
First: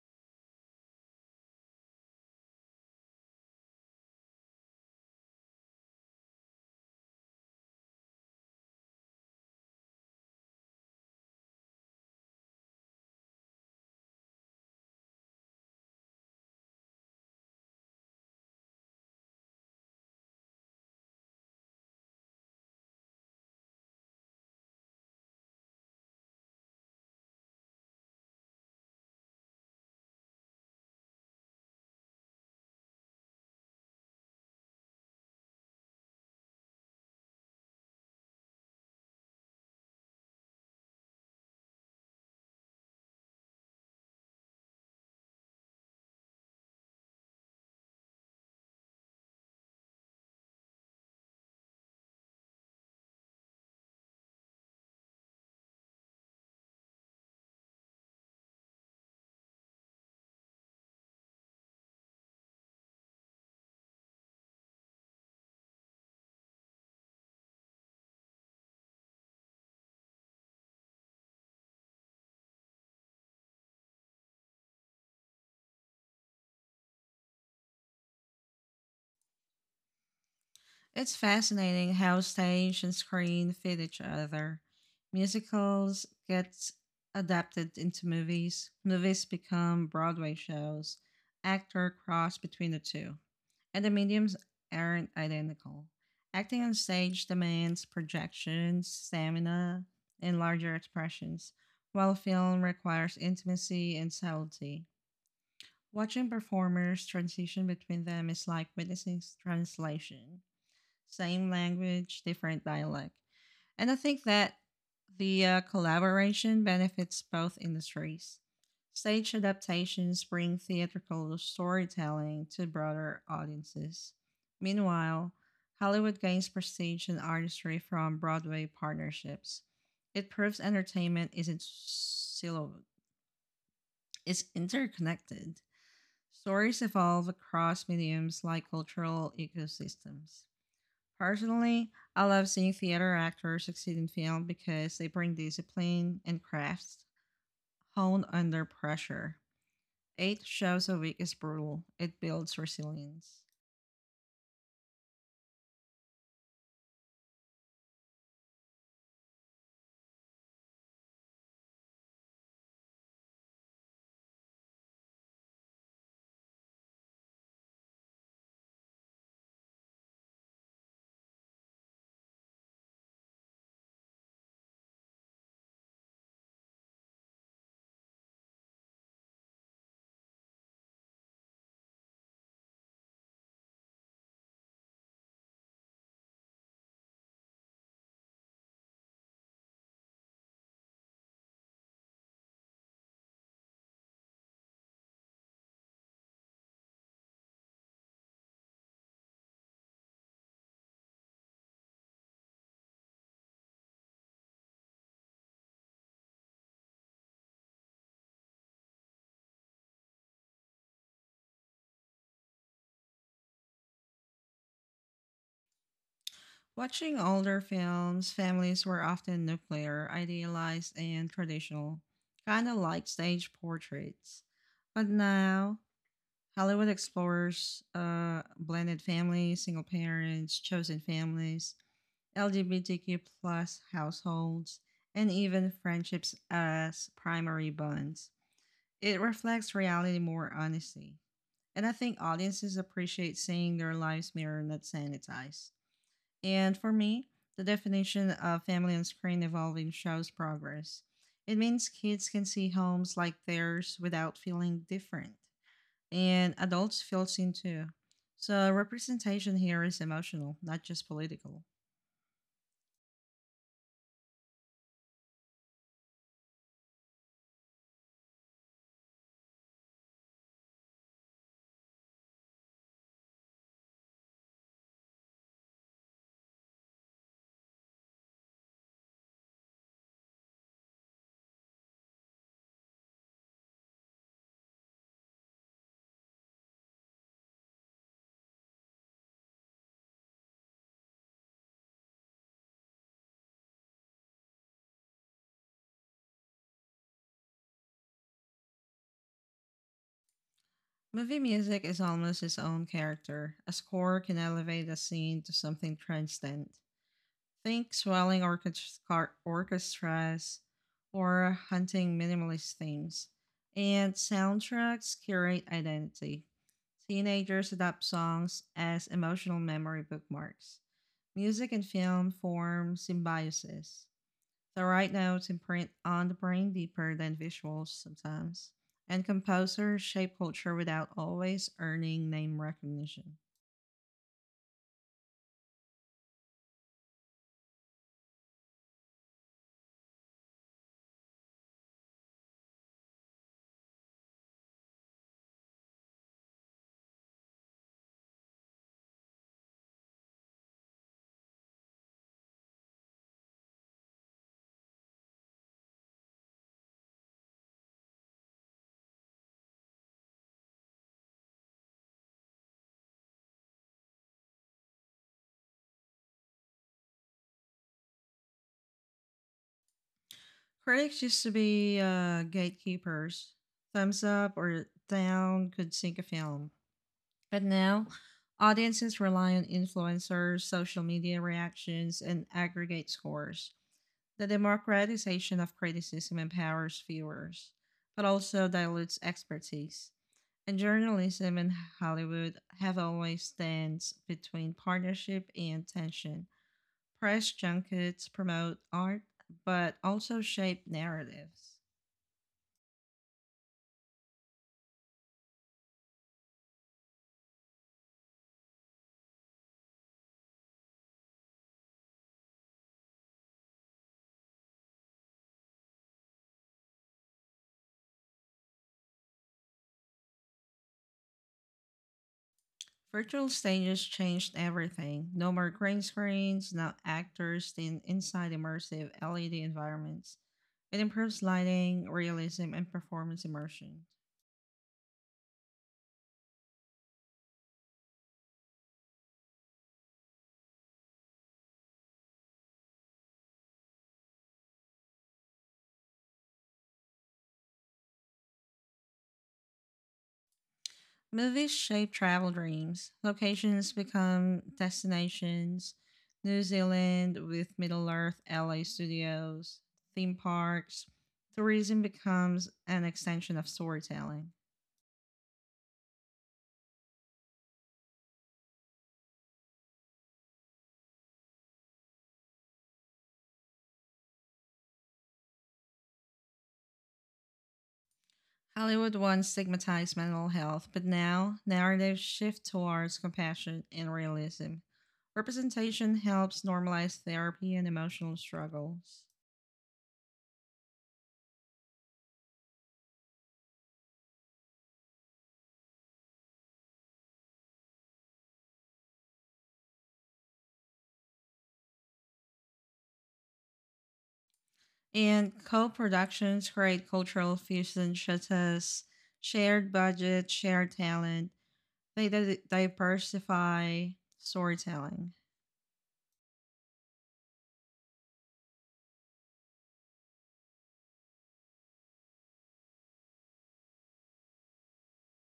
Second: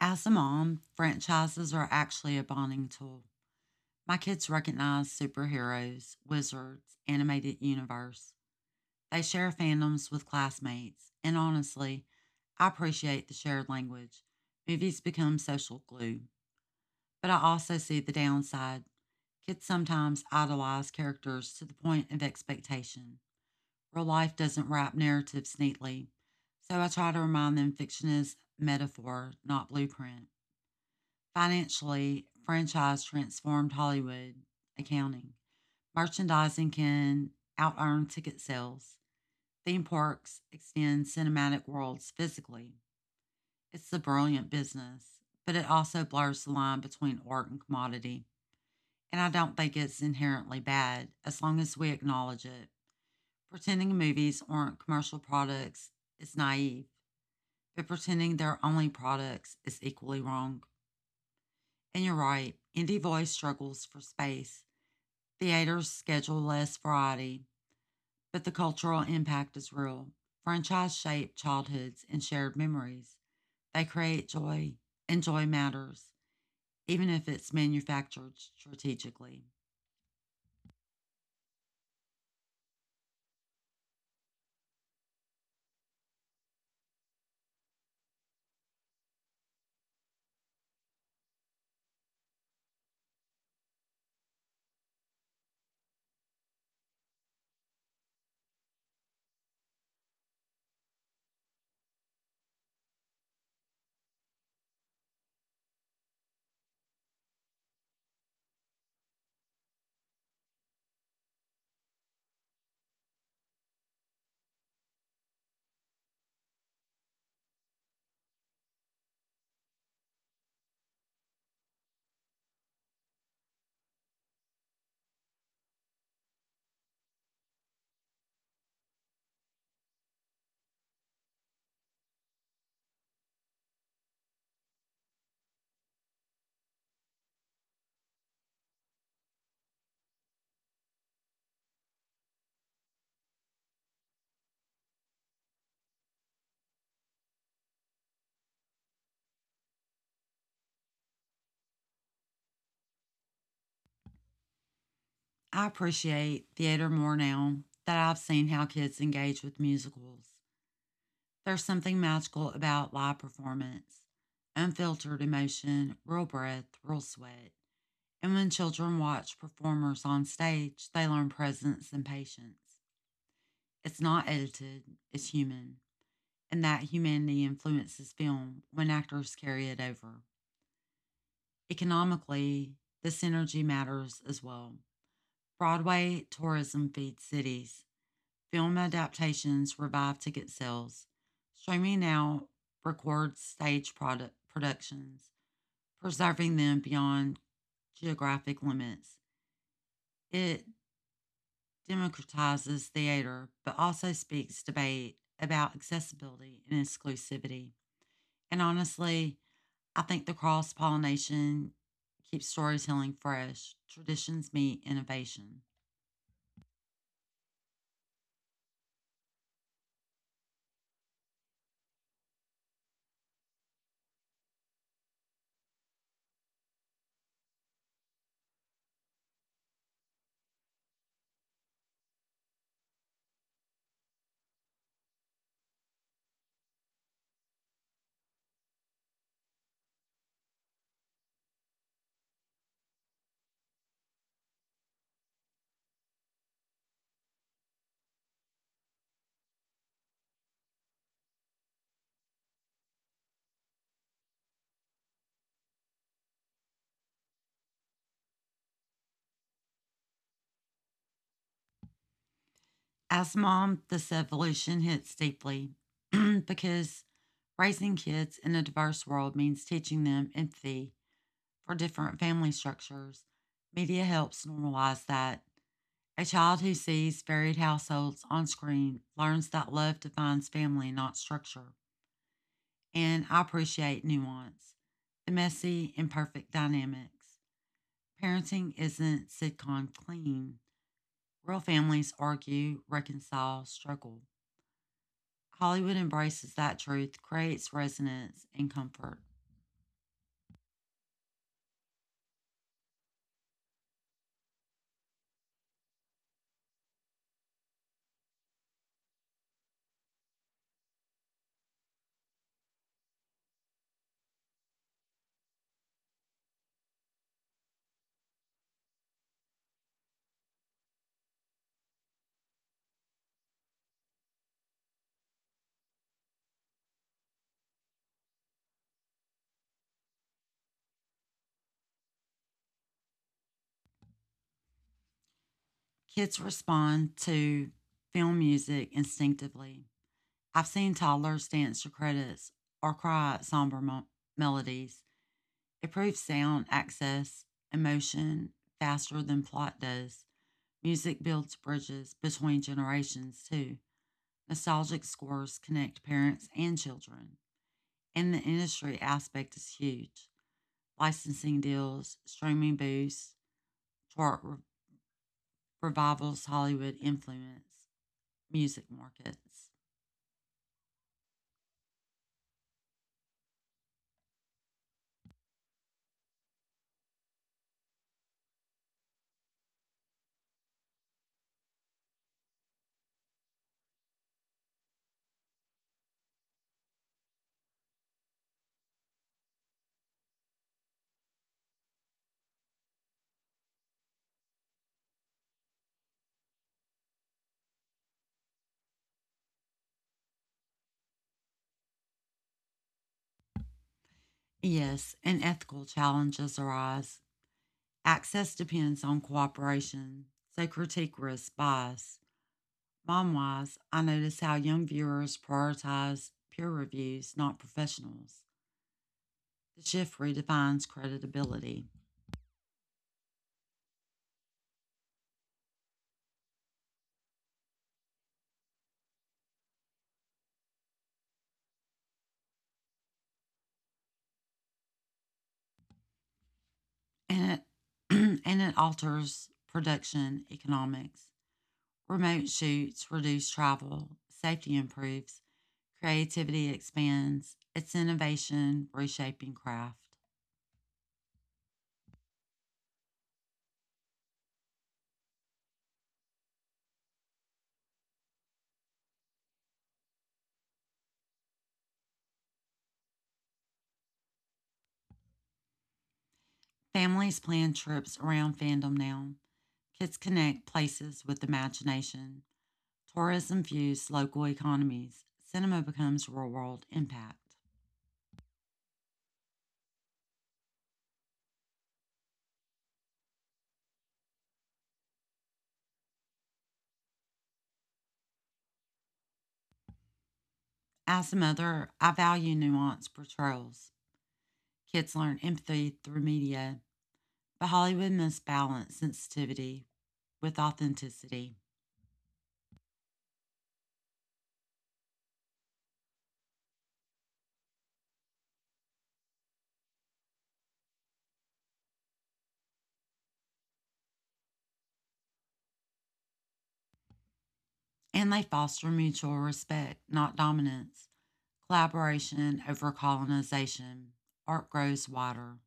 As a mom, franchises are actually a bonding tool. My kids recognize superheroes, wizards, animated universe. They share fandoms with classmates, and honestly, I appreciate the shared language. Movies become social glue. But I also see the downside. Kids sometimes idolize characters to the point of expectation. Real life doesn't wrap narratives neatly, so I try to remind them fiction is metaphor, not blueprint. Financially, franchise transformed Hollywood accounting. Merchandising can out earn ticket sales. Theme parks extend cinematic worlds physically. It's a brilliant business, but it also blurs the line between art and commodity. And I don't think it's inherently bad as long as we acknowledge it. Pretending movies aren't commercial products is naive, but pretending they're only products is equally wrong. And you're right, Indie Voice struggles for space. Theaters schedule less variety, but the cultural impact is real. Franchise shape childhoods and shared memories. They create joy, and joy matters, even if it's manufactured strategically.
It's fascinating how stage and screen feed each other. Musicals get adapted into movies, movies become Broadway shows, actor cross between the two. And the mediums aren't identical. Acting on stage demands projection, stamina, and larger expressions, while film requires intimacy and subtlety. Watching performers transition between them is like witnessing translation same language, different dialect. And I think that the collaboration benefits both industries. Stage adaptations bring theatrical storytelling to broader audiences. Meanwhile, Hollywood gains prestige and artistry from Broadway partnerships. It proves entertainment isn't siloed; it's interconnected. Stories evolve across mediums like cultural ecosystems. Personally, I love seeing theater actors succeed in film because they bring discipline and crafts honed under pressure. Eight shows a week is brutal. It builds resilience.
I appreciate theater more now that I've seen how kids engage with musicals. There's something magical about live performance, unfiltered emotion, real breath, real sweat. And when children watch performers on stage, they learn presence and patience. It's not edited, it's human. And that humanity influences film when actors carry it over. Economically, this energy matters as well. Broadway tourism feeds cities, film adaptations revive ticket sales. Streaming now records stage productions, preserving them beyond geographic limits. It democratizes theater, but also speaks debate about accessibility and exclusivity. And honestly, I think the cross pollination keeps storytelling fresh. Traditions meet innovation.
Watching older films, families were often nuclear, idealized, and traditional, kind of like stage portraits. But now, Hollywood explores blended families, single parents, chosen families, LGBTQ plus households, and even friendships as primary bonds. It reflects reality more honestly. And I think audiences appreciate seeing their lives mirrored, not sanitized. And for me, the definition of family on screen evolving shows progress. It means kids can see homes like theirs without feeling different, and adults feel seen too. So, representation here is emotional, not just political.
As mom, this evolution hits deeply because raising kids in a diverse world means teaching them empathy for different family structures. Media helps normalize that. A child who sees varied households on screen learns that love defines family, not structure. And I appreciate nuance, the messy, imperfect dynamics. Parenting isn't sitcom clean. Real families argue, reconcile, struggle. Hollywood embraces that truth, creates resonance and comfort.
Movie music is almost its own character. A score can elevate a scene to something transcendent. Think orchestras or hunting minimalist themes. And soundtracks curate identity. Teenagers adopt songs as emotional memory bookmarks. Music and film form symbiosis. The right notes imprint on the brain deeper than visuals sometimes. And composers shape culture without always earning name recognition.
Kids respond to film music instinctively. I've seen toddlers dance to credits or cry at melodies. It proves sound access emotion faster than plot does. Music builds bridges between generations, too. Nostalgic scores connect parents and children. And the industry aspect is huge. Licensing deals, streaming boosts, chart re- revivals, Hollywood influence, music markets.
Critics used to be gatekeepers. Thumbs up or down could sink a film. But now, audiences rely on influencers, social media reactions, and aggregate scores. The democratization of criticism empowers viewers, but also dilutes expertise. And journalism in Hollywood have always stands between partnership and tension. Press junkets promote art, but also shape narratives.
Yes, and ethical challenges arise. Access depends on cooperation. So critique risks bias. Mom wise, I notice how young viewers prioritize peer reviews, not professionals. The shift redefines credibility,
Virtual stages changed everything. No more green screens, now actors stand inside immersive LED environments. It improves lighting, realism, and performance immersion.
and it, and it alters production economics. Remote shoots reduce travel, safety improves, creativity expands. It's innovation reshaping craft.
Movies shape travel dreams. Locations become destinations. New Zealand with Middle Earth, LA studios, theme parks. Tourism becomes an extension of storytelling.
Families plan trips around fandom now. Kids connect places with imagination. Tourism fuels local economies. Cinema becomes real world impact.
Hollywood once stigmatized mental health, but now narratives shift towards compassion and realism. Representation helps normalize therapy and emotional struggles.
As a mother, I value nuanced portrayals. Kids learn empathy through media, but Hollywood must balance sensitivity with authenticity.
And co productions create cultural fusion such as shared budget, shared talent. Diversify storytelling.
And they foster mutual respect, not dominance, collaboration over colonization. Art grows wider.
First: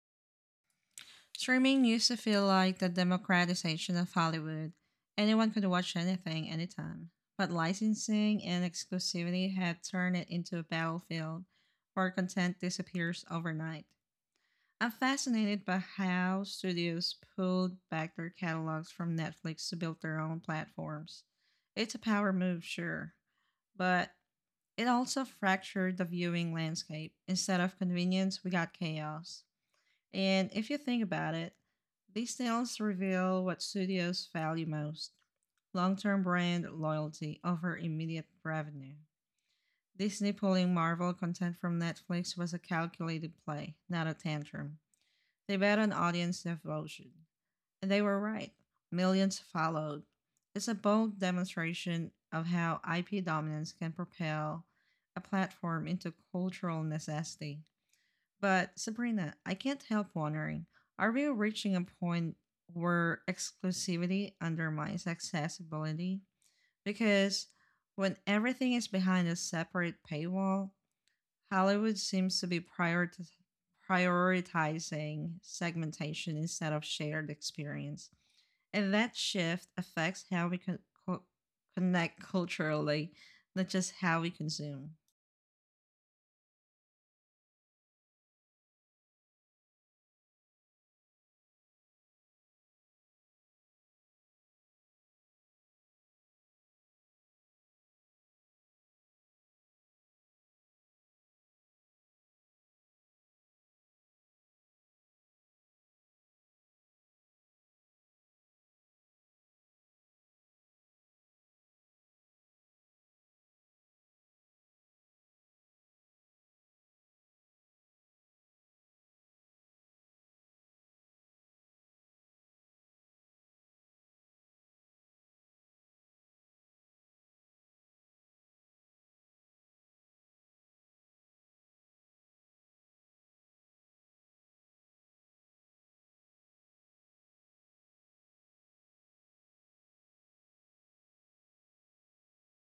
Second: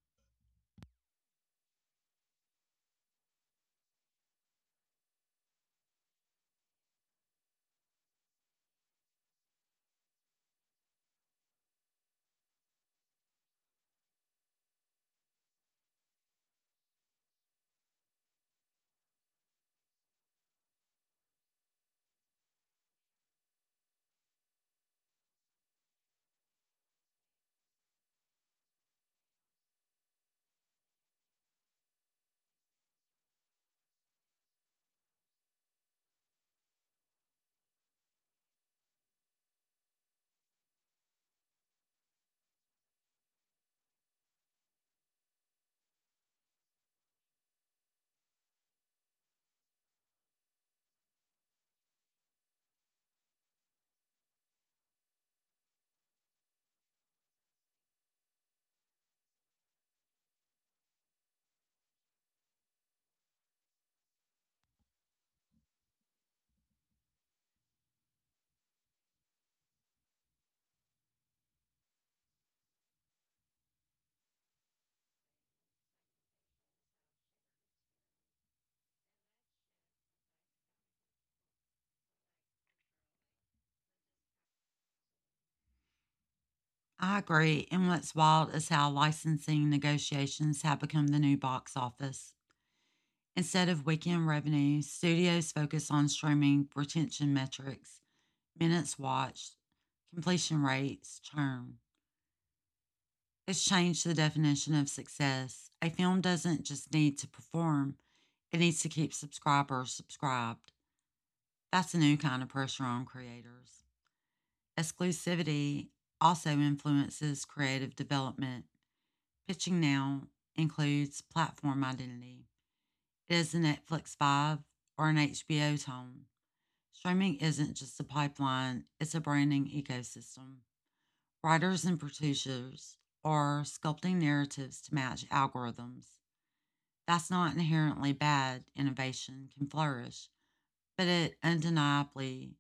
Streaming used to feel like the democratization of Hollywood. Anyone could watch anything, anytime. But licensing and exclusivity had turned it into a battlefield where content disappears overnight. I'm fascinated by how studios pulled back their catalogs from Netflix to build their own platforms. It's a power move, sure, but it also fractured the viewing landscape. Instead of convenience, we got chaos. And if you think about it, these tales reveal what studios value most, long term brand loyalty over immediate revenue. Disney pulling Marvel content from Netflix was a calculated play, not a tantrum. They bet on audience devotion, and they were right. Millions followed. It's a bold demonstration of how IP dominance can propel a platform into cultural necessity. But, Sabrina, I can't help wondering, are we reaching a point where exclusivity undermines accessibility? Because when everything is behind a separate paywall, Hollywood seems to be prioritizing segmentation instead of shared experience. And that shift affects how we co- connect culturally, not just how we consume.
I agree. And what's wild is how licensing negotiations have become the new box office. Instead of weekend revenue, studios focus on streaming retention metrics, minutes watched, completion rates, churn. It's changed the definition of success. A film doesn't just need to perform, it needs to keep subscribers subscribed. That's a new kind of pressure on creators. Exclusivity also influences creative development. Pitching now includes platform identity. It is a Netflix vibe or an HBO tone. Streaming isn't just a pipeline, it's a branding ecosystem. Writers and producers are sculpting narratives to match algorithms. That's not inherently bad. Innovation can flourish, but it undeniably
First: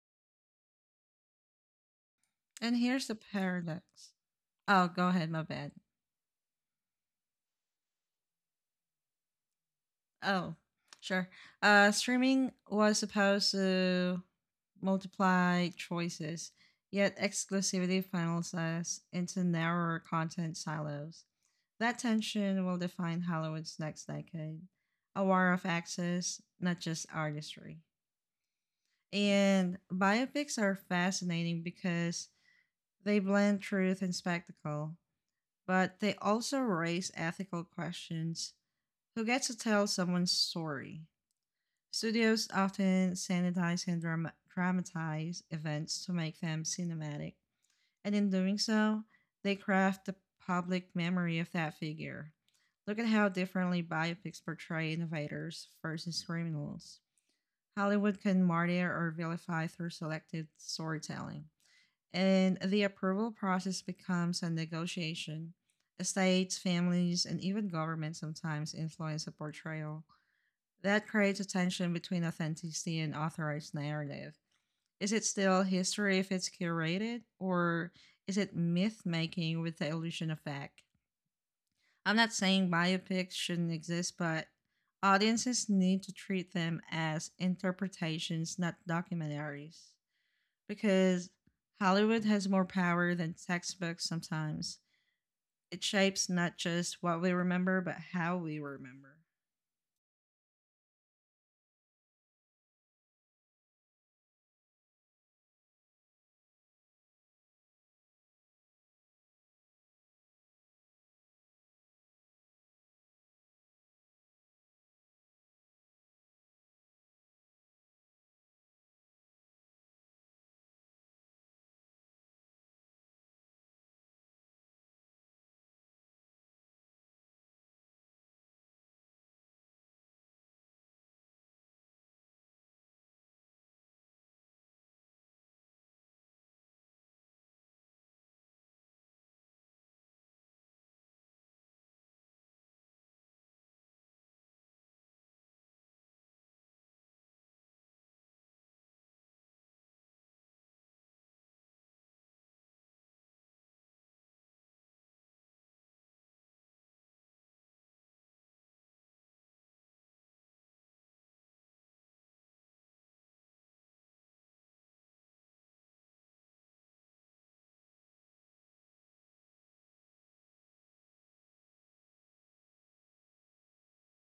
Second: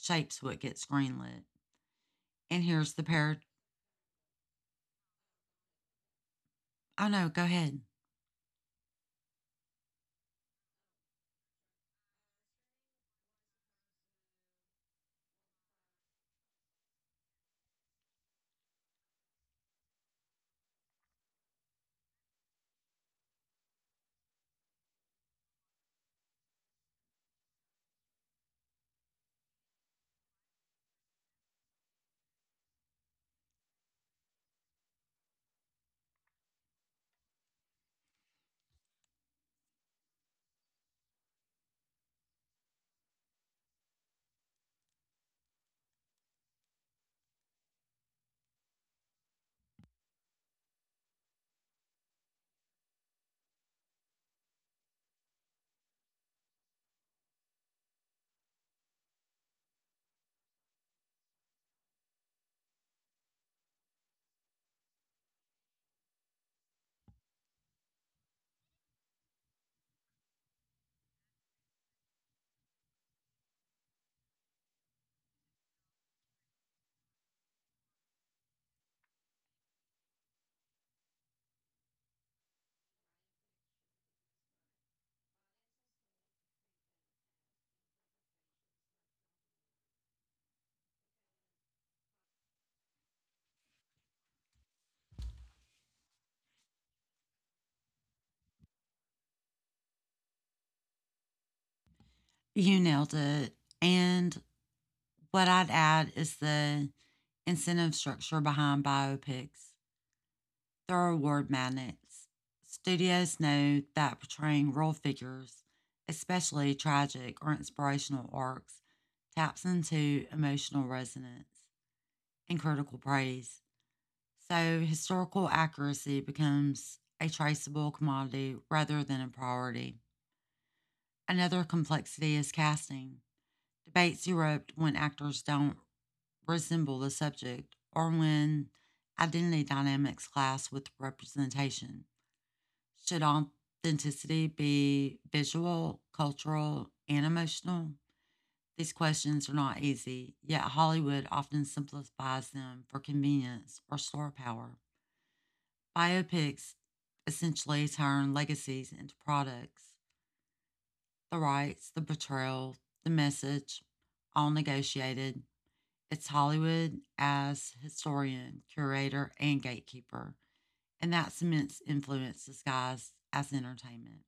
shapes what gets greenlit. And
And
here's the
here's the
pair.
paradox. Oh, go ahead, my bad.
Oh no, go ahead.
Oh, sure. Streaming was supposed to multiply choices, yet exclusivity funnels us into narrower content silos. That tension will define Hollywood's next decade, a war of access, not just artistry. And biopics are fascinating because they blend truth and spectacle, but they also raise ethical questions. Who gets to tell someone's story? Studios often sanitize and dramatize events to make them cinematic, and in doing so, they craft the public memory of that figure. Look at how differently biopics portray innovators versus criminals. Hollywood can martyr or vilify through selective storytelling, and the approval process becomes a negotiation. Estates, families, and even governments sometimes influence a portrayal that creates a tension between authenticity and authorized narrative. Is it still history if it's curated, or is it myth making with the illusion of fact? I'm not saying biopics shouldn't exist, but audiences need to treat them as interpretations, not documentaries. Because Hollywood has more power than textbooks sometimes. It shapes not just what we remember, but how we remember.
You nailed it. And what I'd add is the incentive structure behind biopics, their award magnets. Studios know that portraying real figures, especially tragic or inspirational arcs, taps into emotional resonance and critical praise. So historical accuracy becomes a traceable commodity rather than a priority. Another complexity is casting. Debates erupt when actors don't resemble the subject, or when identity dynamics clash with representation. Should authenticity be visual, cultural, and emotional? These questions are not easy, yet Hollywood often simplifies them for convenience or star power. Biopics essentially turn legacies into products. The rights, the portrayal, the message, all negotiated. It's Hollywood as historian, curator, and gatekeeper, and that cements influence disguised as entertainment.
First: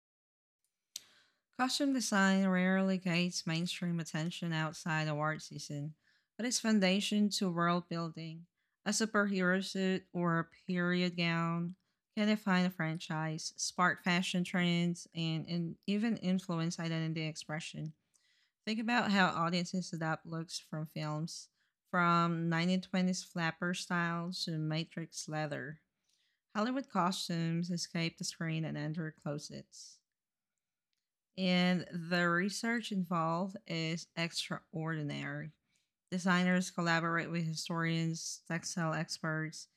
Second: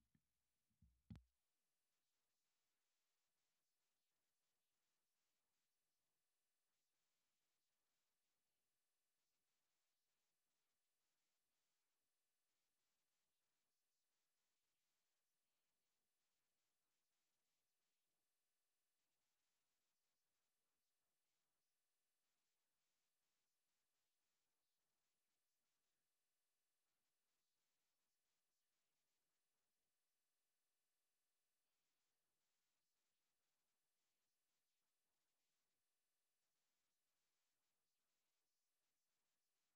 Costume design rarely gets mainstream attention outside award season, but it's foundation to world building. A superhero suit or a period gown can define a franchise, spark fashion trends, and even influence identity expression. Think about how audiences adopt looks from films, from 1920s flapper styles to Matrix leather. Hollywood costumes escape the screen and enter closets and the research involved is extraordinary. Designers collaborate with historians, textile experts,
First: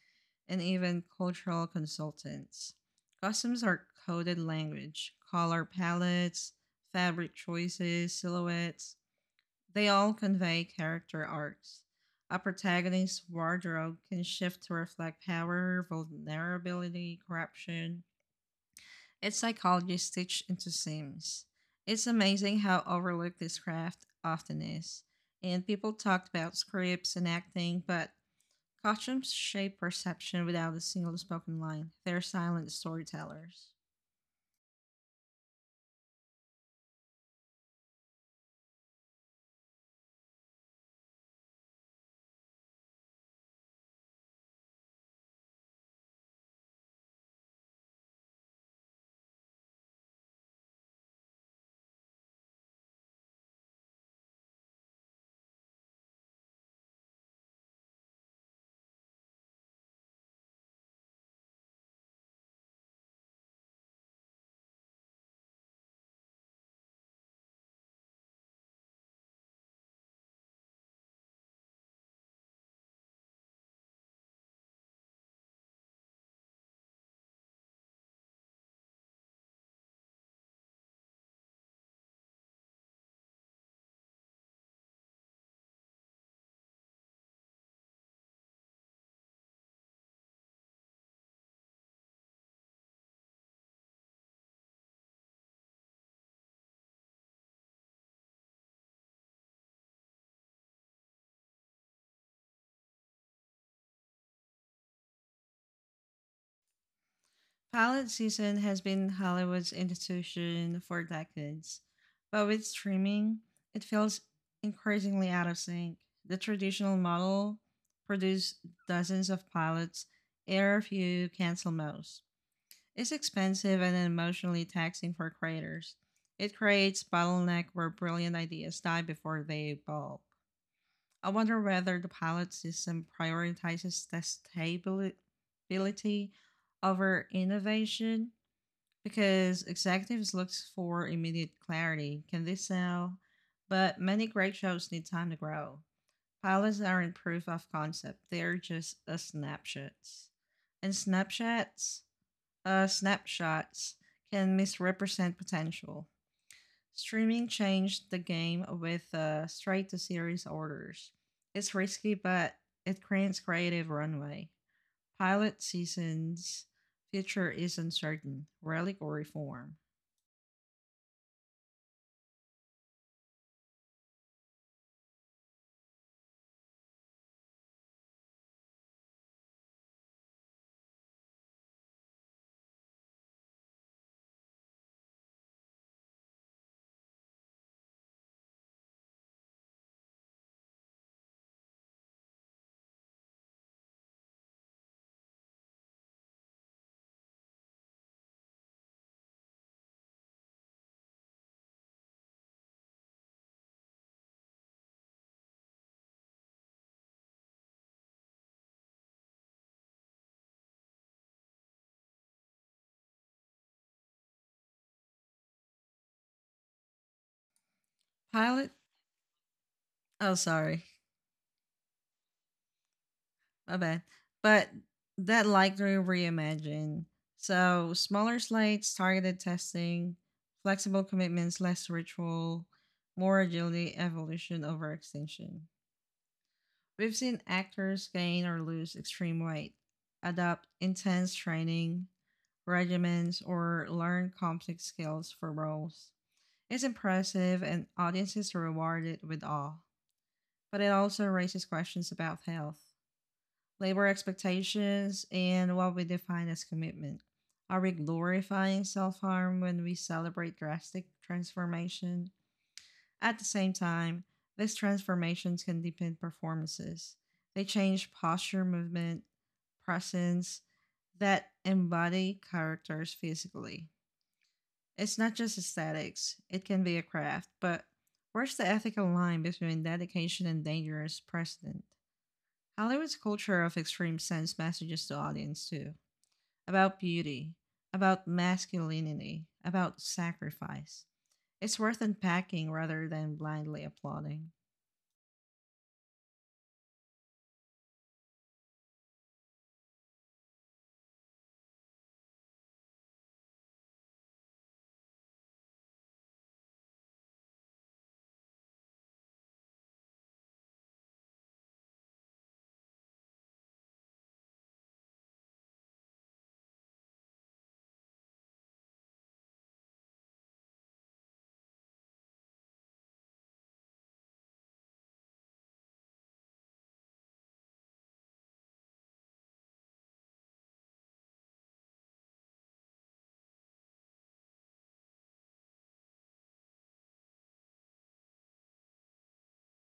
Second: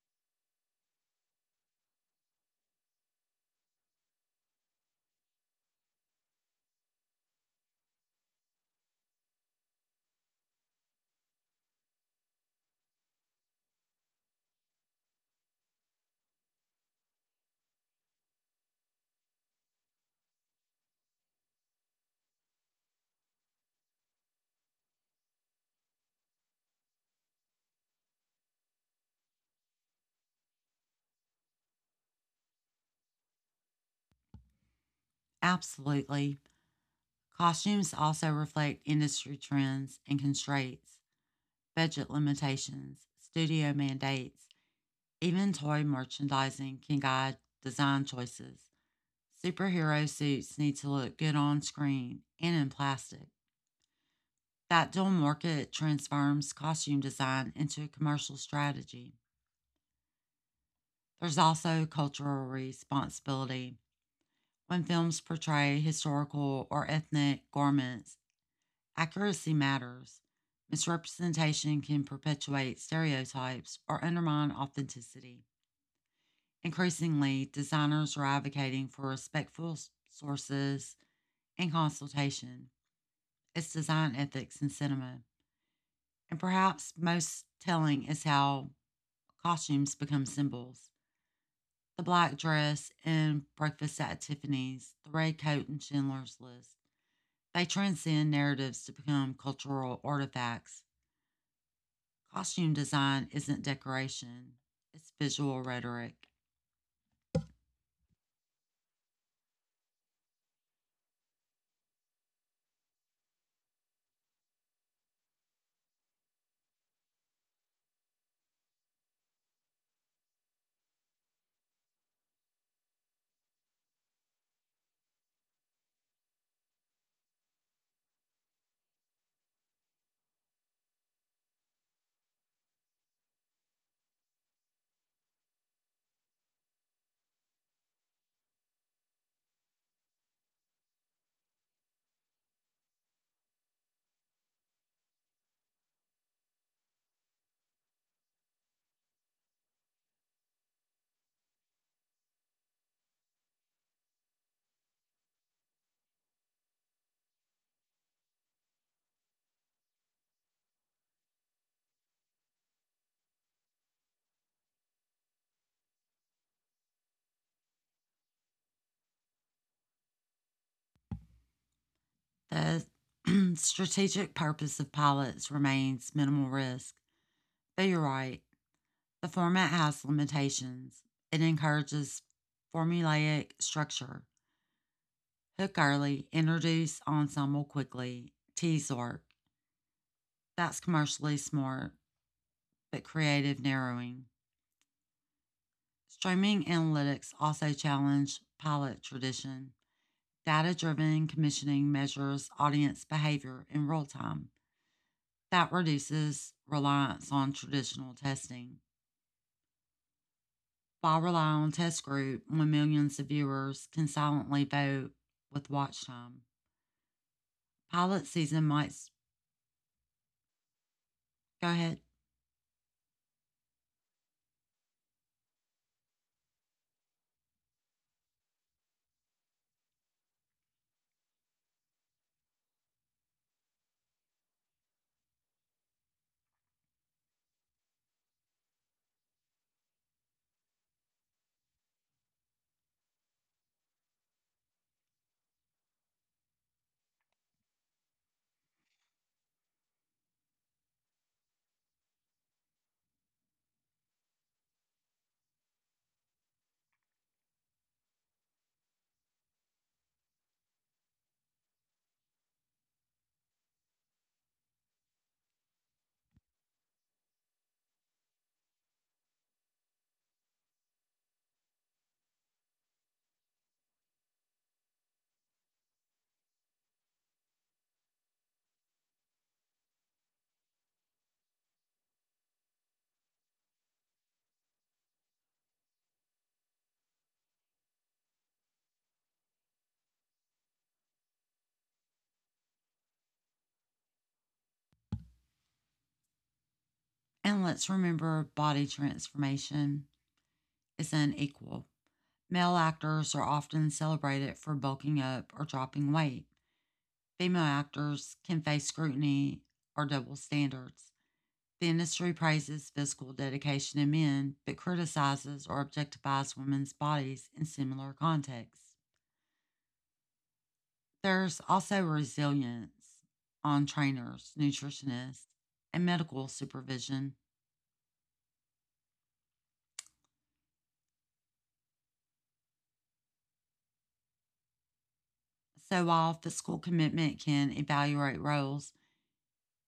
and even cultural consultants. Customs are coded language, color palettes, fabric choices, silhouettes. They all convey character arcs. A protagonist's wardrobe can shift to reflect power, vulnerability, corruption, it's psychology stitched into Sims. It's amazing how overlooked this craft often is. And people talked about scripts and acting, but costumes shape perception without a single spoken line. They're silent storytellers.
Absolutely. Costumes also reflect industry trends and constraints, budget limitations, studio mandates, even toy merchandising can guide design choices. Superhero suits need to look good on screen and in plastic. That dual market transforms costume design into a commercial strategy. There's also cultural responsibility. When films portray historical or ethnic garments, accuracy matters. Misrepresentation can perpetuate stereotypes or undermine authenticity. Increasingly, designers are advocating for respectful sources and consultation. It's design ethics in cinema. And perhaps most telling is how costumes become symbols. The black dress in Breakfast at Tiffany's, the red coat in Schindler's List. They transcend narratives to become cultural artifacts. Costume design isn't decoration, it's visual rhetoric.
Pilot season has been Hollywood's institution for decades, but with streaming, it feels increasingly out of sync. The traditional model produced dozens of pilots, air a few, cancel most. It's expensive and emotionally taxing for creators. It creates bottleneck where brilliant ideas die before they evolve. I wonder whether the pilot system prioritizes testability over innovation because executives look for immediate clarity. Can this sell? But many great shows need time to grow. Pilots aren't proof of concept, they're just a snapshots. And snapshots can misrepresent potential. Streaming changed the game with straight to series orders. It's risky, but it creates creative runway. Pilot seasons future is uncertain, relic or reform.
The strategic purpose of pilots remains minimal risk. But you're right, the format has limitations. It encourages formulaic structure. Hook early, introduce ensemble quickly, tease work. That's commercially smart, but creative narrowing. Streaming analytics also challenge pilot tradition. Data driven commissioning measures audience behavior in real time. That reduces reliance on traditional testing. While relying on test group when millions of viewers can silently vote with watch time. Pilot season
Pilot,
might
oh sorry,
go ahead
my bad. But that likely reimagined. So smaller slates, targeted testing, flexible commitments, less ritual, more agility, evolution over extinction. We've seen actors gain or lose extreme weight, adopt intense training regimens, or learn complex skills for roles. It's impressive and audiences are rewarded with awe, but it also raises questions about health, labor expectations, and what we define as commitment. Are we glorifying self harm when we celebrate drastic transformation? At the same time, these transformations can deepen performances. They change posture, movement, presence that embody characters physically. It's not just aesthetics, it can be a craft, but where's the ethical line between dedication and dangerous precedent? Hollywood's culture of extreme sends messages to audience too about beauty, about masculinity, about sacrifice. It's worth unpacking rather than blindly applauding.
and let's remember body transformation is unequal. Male actors are often celebrated for bulking up or dropping weight. Female actors can face scrutiny or double standards. The industry praises physical dedication in men, but criticizes or objectifies women's bodies in similar contexts. There's also resilience on trainers, nutritionists, and medical supervision. So while physical commitment can evaluate roles,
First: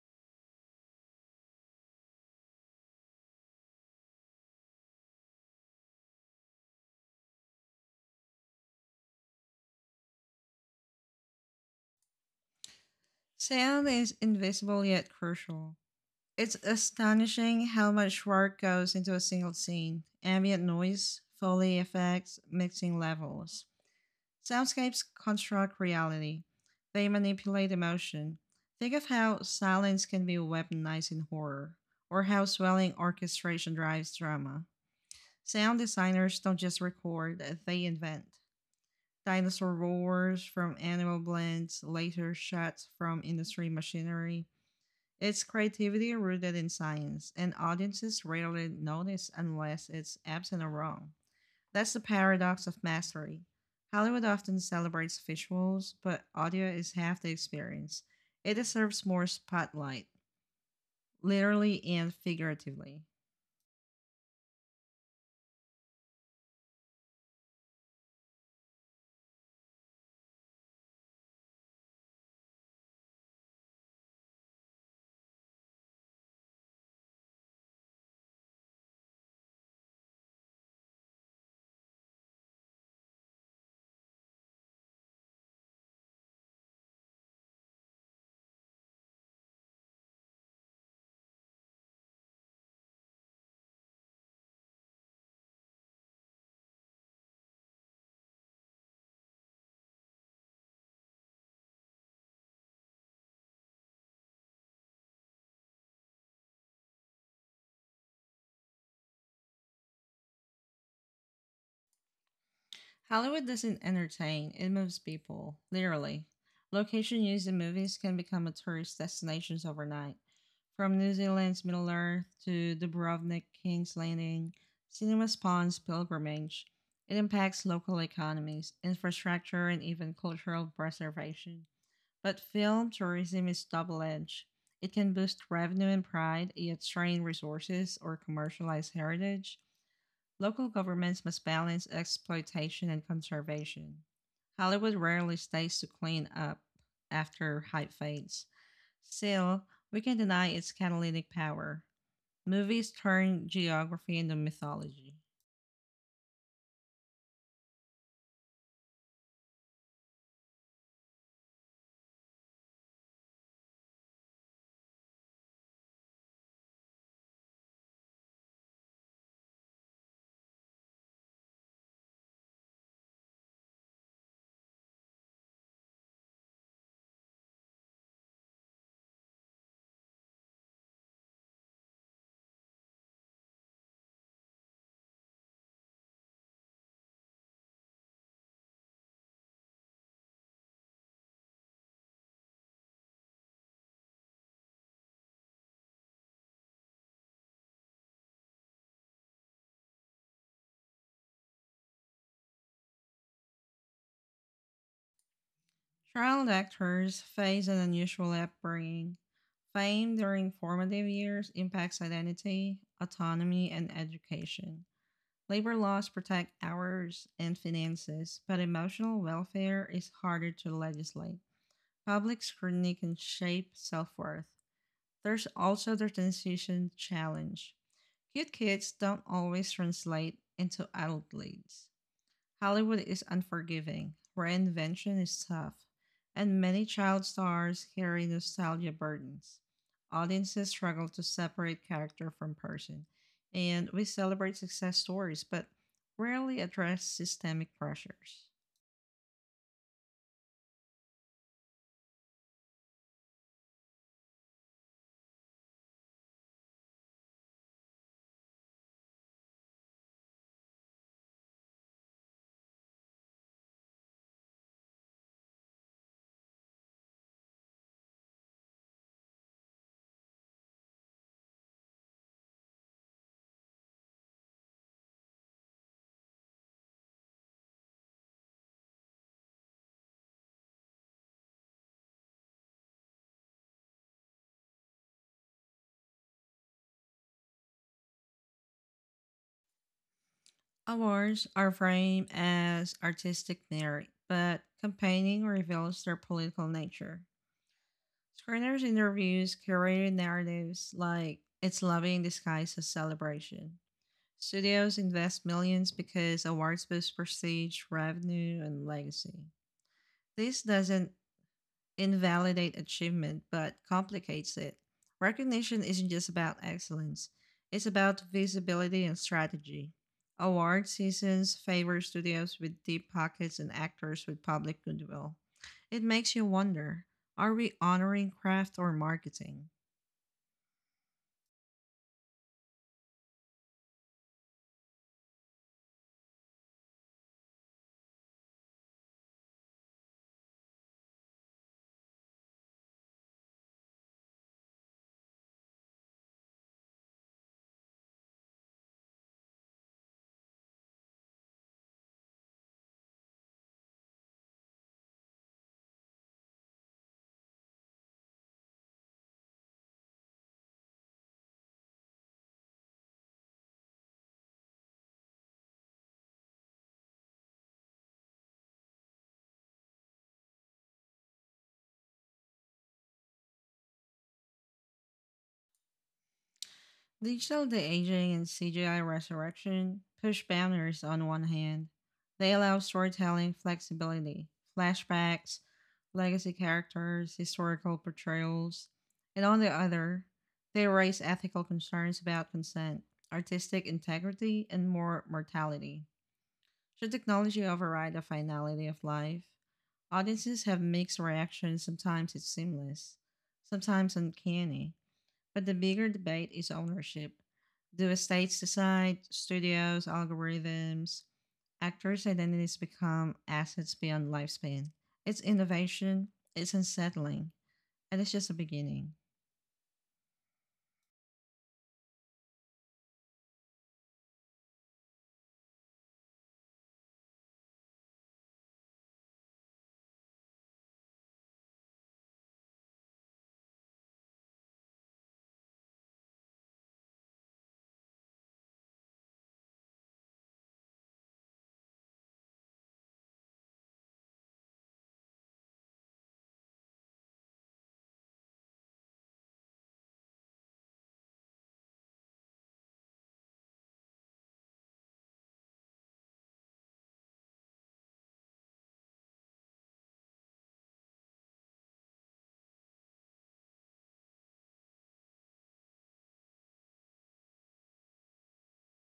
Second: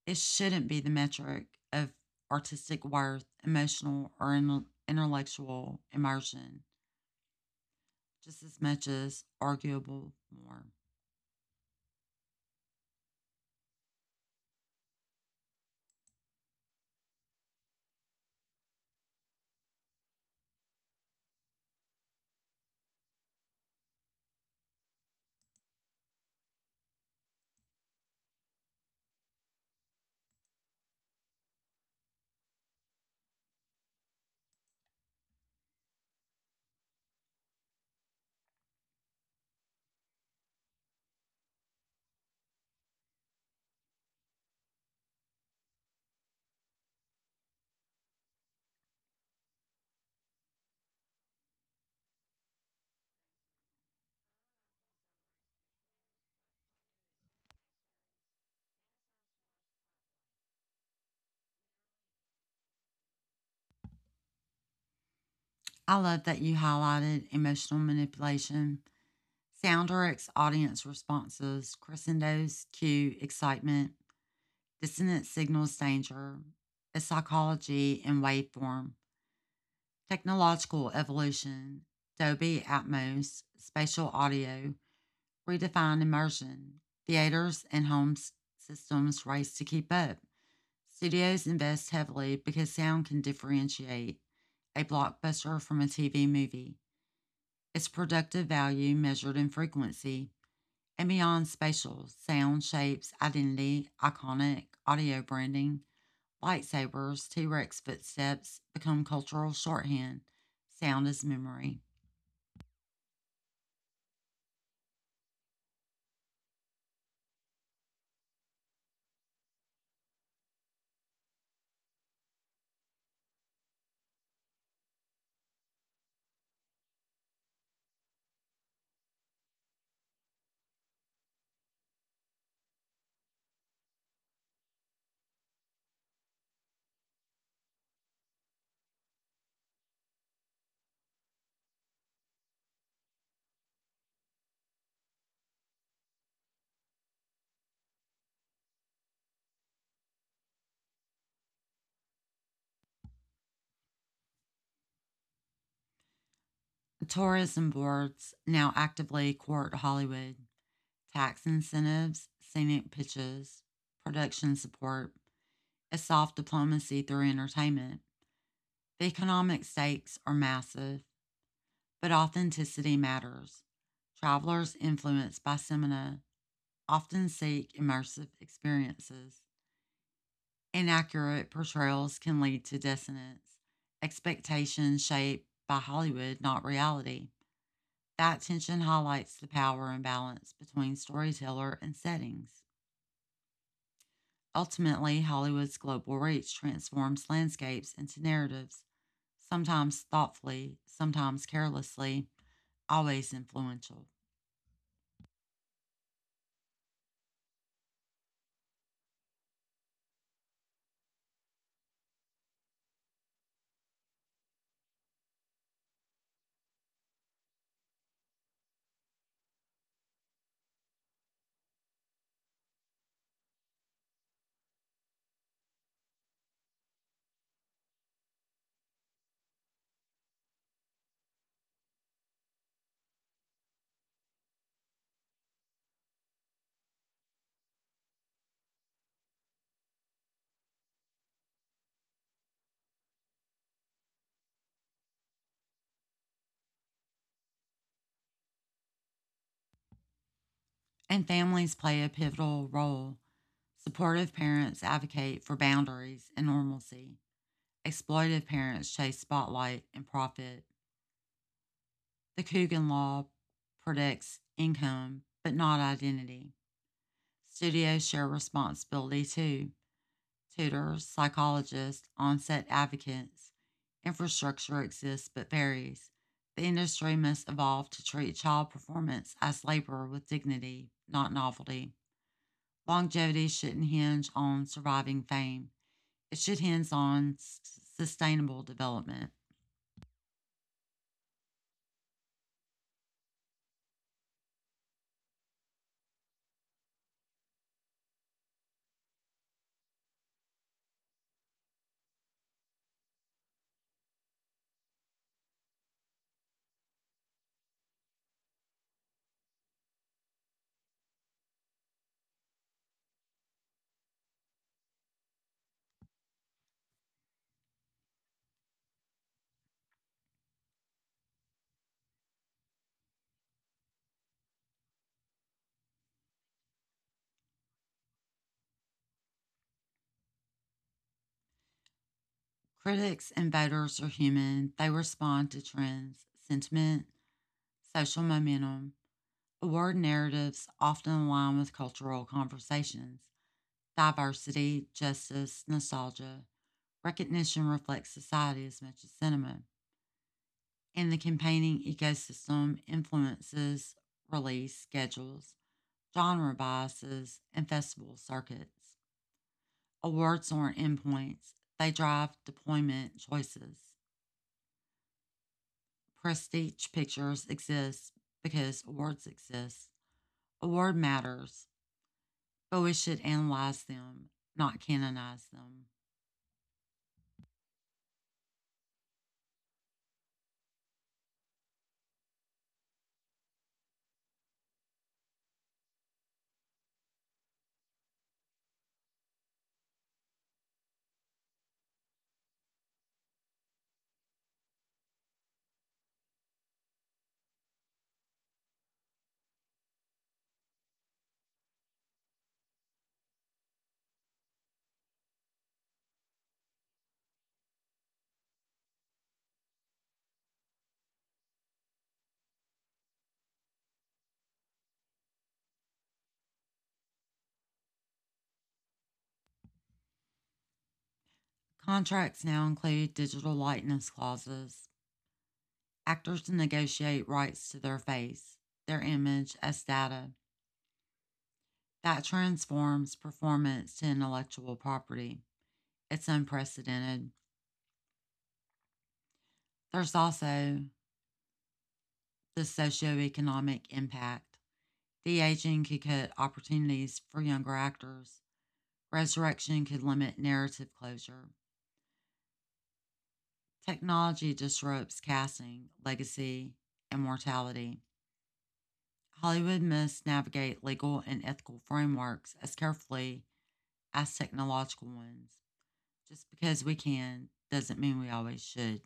it shouldn't be the metric of artistic worth, emotional, or intellectual immersion. Just as much as arguable more.
Sound is invisible yet crucial. It's astonishing how much work goes into a single scene ambient noise, Foley effects, mixing levels. Soundscapes construct reality, they manipulate emotion. Think of how silence can be weaponized in horror, or how swelling orchestration drives drama. Sound designers don't just record, they invent. Dinosaur roars from animal blends, laser shots from industry machinery. It's creativity rooted in science, and audiences rarely notice unless it's absent or wrong. That's the paradox of mastery. Hollywood often celebrates visuals, but audio is half the experience. It deserves more spotlight, literally and figuratively.
I love that you highlighted emotional manipulation. Soundrx audience responses, crescendos, cue, excitement, dissonant signals, danger, a psychology in waveform, technological evolution, Dolby Atmos, spatial audio, redefined immersion, theaters and home systems race to keep up, studios invest heavily because sound can differentiate a blockbuster from a TV movie. Its productive value measured in frequency and beyond spatial sound shapes, identity, iconic audio branding, lightsabers, T Rex footsteps become cultural shorthand. Sound is memory.
Hollywood doesn't entertain, it moves people, literally. Location used in movies can become a tourist destinations overnight. From New Zealand's Middle Earth to Dubrovnik, King's Landing, cinema spawns pilgrimage. It impacts local economies, infrastructure, and even cultural preservation. But film tourism is double edged. It can boost revenue and pride, yet strain resources or commercialize heritage. Local governments must balance exploitation and conservation. Hollywood rarely stays to clean up after hype fades. Still, we can deny its catalytic power. Movies turn geography into mythology.
Tourism boards now actively court Hollywood. Tax incentives, scenic pitches, production support, as soft diplomacy through entertainment. The economic stakes are massive, but authenticity matters. Travelers influenced by Semina often seek immersive experiences. Inaccurate portrayals can lead to dissonance, expectations shaped by Hollywood, not reality. That tension highlights the power imbalance between storyteller and settings. Ultimately, Hollywood's global reach transforms landscapes into narratives sometimes thoughtfully, sometimes carelessly, always influential.
Child actors face an unusual upbringing. Fame during formative years impacts identity, autonomy, and education. Labor laws protect hours and finances, but emotional welfare is harder to legislate. Public scrutiny can shape self worth. There's also the transition challenge. Cute kids don't always translate into adult leads. Hollywood is unforgiving, reinvention is tough, and many child stars carry nostalgia burdens. Audiences struggle to separate character from person, and we celebrate success stories but rarely address systemic pressures.
And families play a pivotal role. Supportive parents advocate for boundaries and normalcy. Exploitive parents chase spotlight and profit. The Coogan Law protects income, but not identity. Studios share responsibility too. Tutors, psychologists, on-set advocates. Infrastructure exists but varies. The industry must evolve to treat child performance as labor with dignity, not novelty. Longevity shouldn't hinge on surviving fame. It should hinge on sustainable development.
Awards are framed as artistic merit, but campaigning reveals their political nature. Screeners interviews curated narratives like it's loving in disguise as celebration. Studios invest millions because awards boost prestige, revenue, and legacy. This doesn't invalidate achievement, but complicates it. Recognition isn't just about excellence, it's about visibility and strategy. Award seasons favor studios with deep pockets and actors with public goodwill. It makes you wonder, are we honoring craft or marketing?
Critics and voters are human. They respond to trends, sentiment, social momentum. Award narratives often align with cultural conversations. Diversity, justice, nostalgia. Recognition reflects society as much as cinema. And the campaigning ecosystem influences release schedules, genre biases, and festival circuits. Awards aren't endpoints, they drive deployment choices. Prestige pictures exist because awards exist. Award matters, but we should analyze them, not canonize them.
Digital de Aging and CGI Resurrection push boundaries on one hand. They allow storytelling flexibility, flashbacks, legacy characters, historical portrayals, and on the other, they raise ethical concerns about consent, artistic integrity, and more mortality. Should technology override the finality of life? Audiences have mixed reactions. Sometimes it's seamless, sometimes uncanny. But the bigger debate is ownership. Do estates decide, studios, algorithms, actors' identities become assets beyond lifespan? It's innovation, it's unsettling, and it's just the beginning.
Contracts now include digital likeness clauses. Actors negotiate rights to their face, their image, as data. That transforms performance to intellectual property. It's unprecedented. There's also the socioeconomic impact. De aging could cut opportunities for younger actors. Resurrection could limit narrative closure. Technology disrupts casting, legacy, and mortality. Hollywood must navigate legal and ethical frameworks as carefully as technological ones. Just because we can doesn't mean we always should.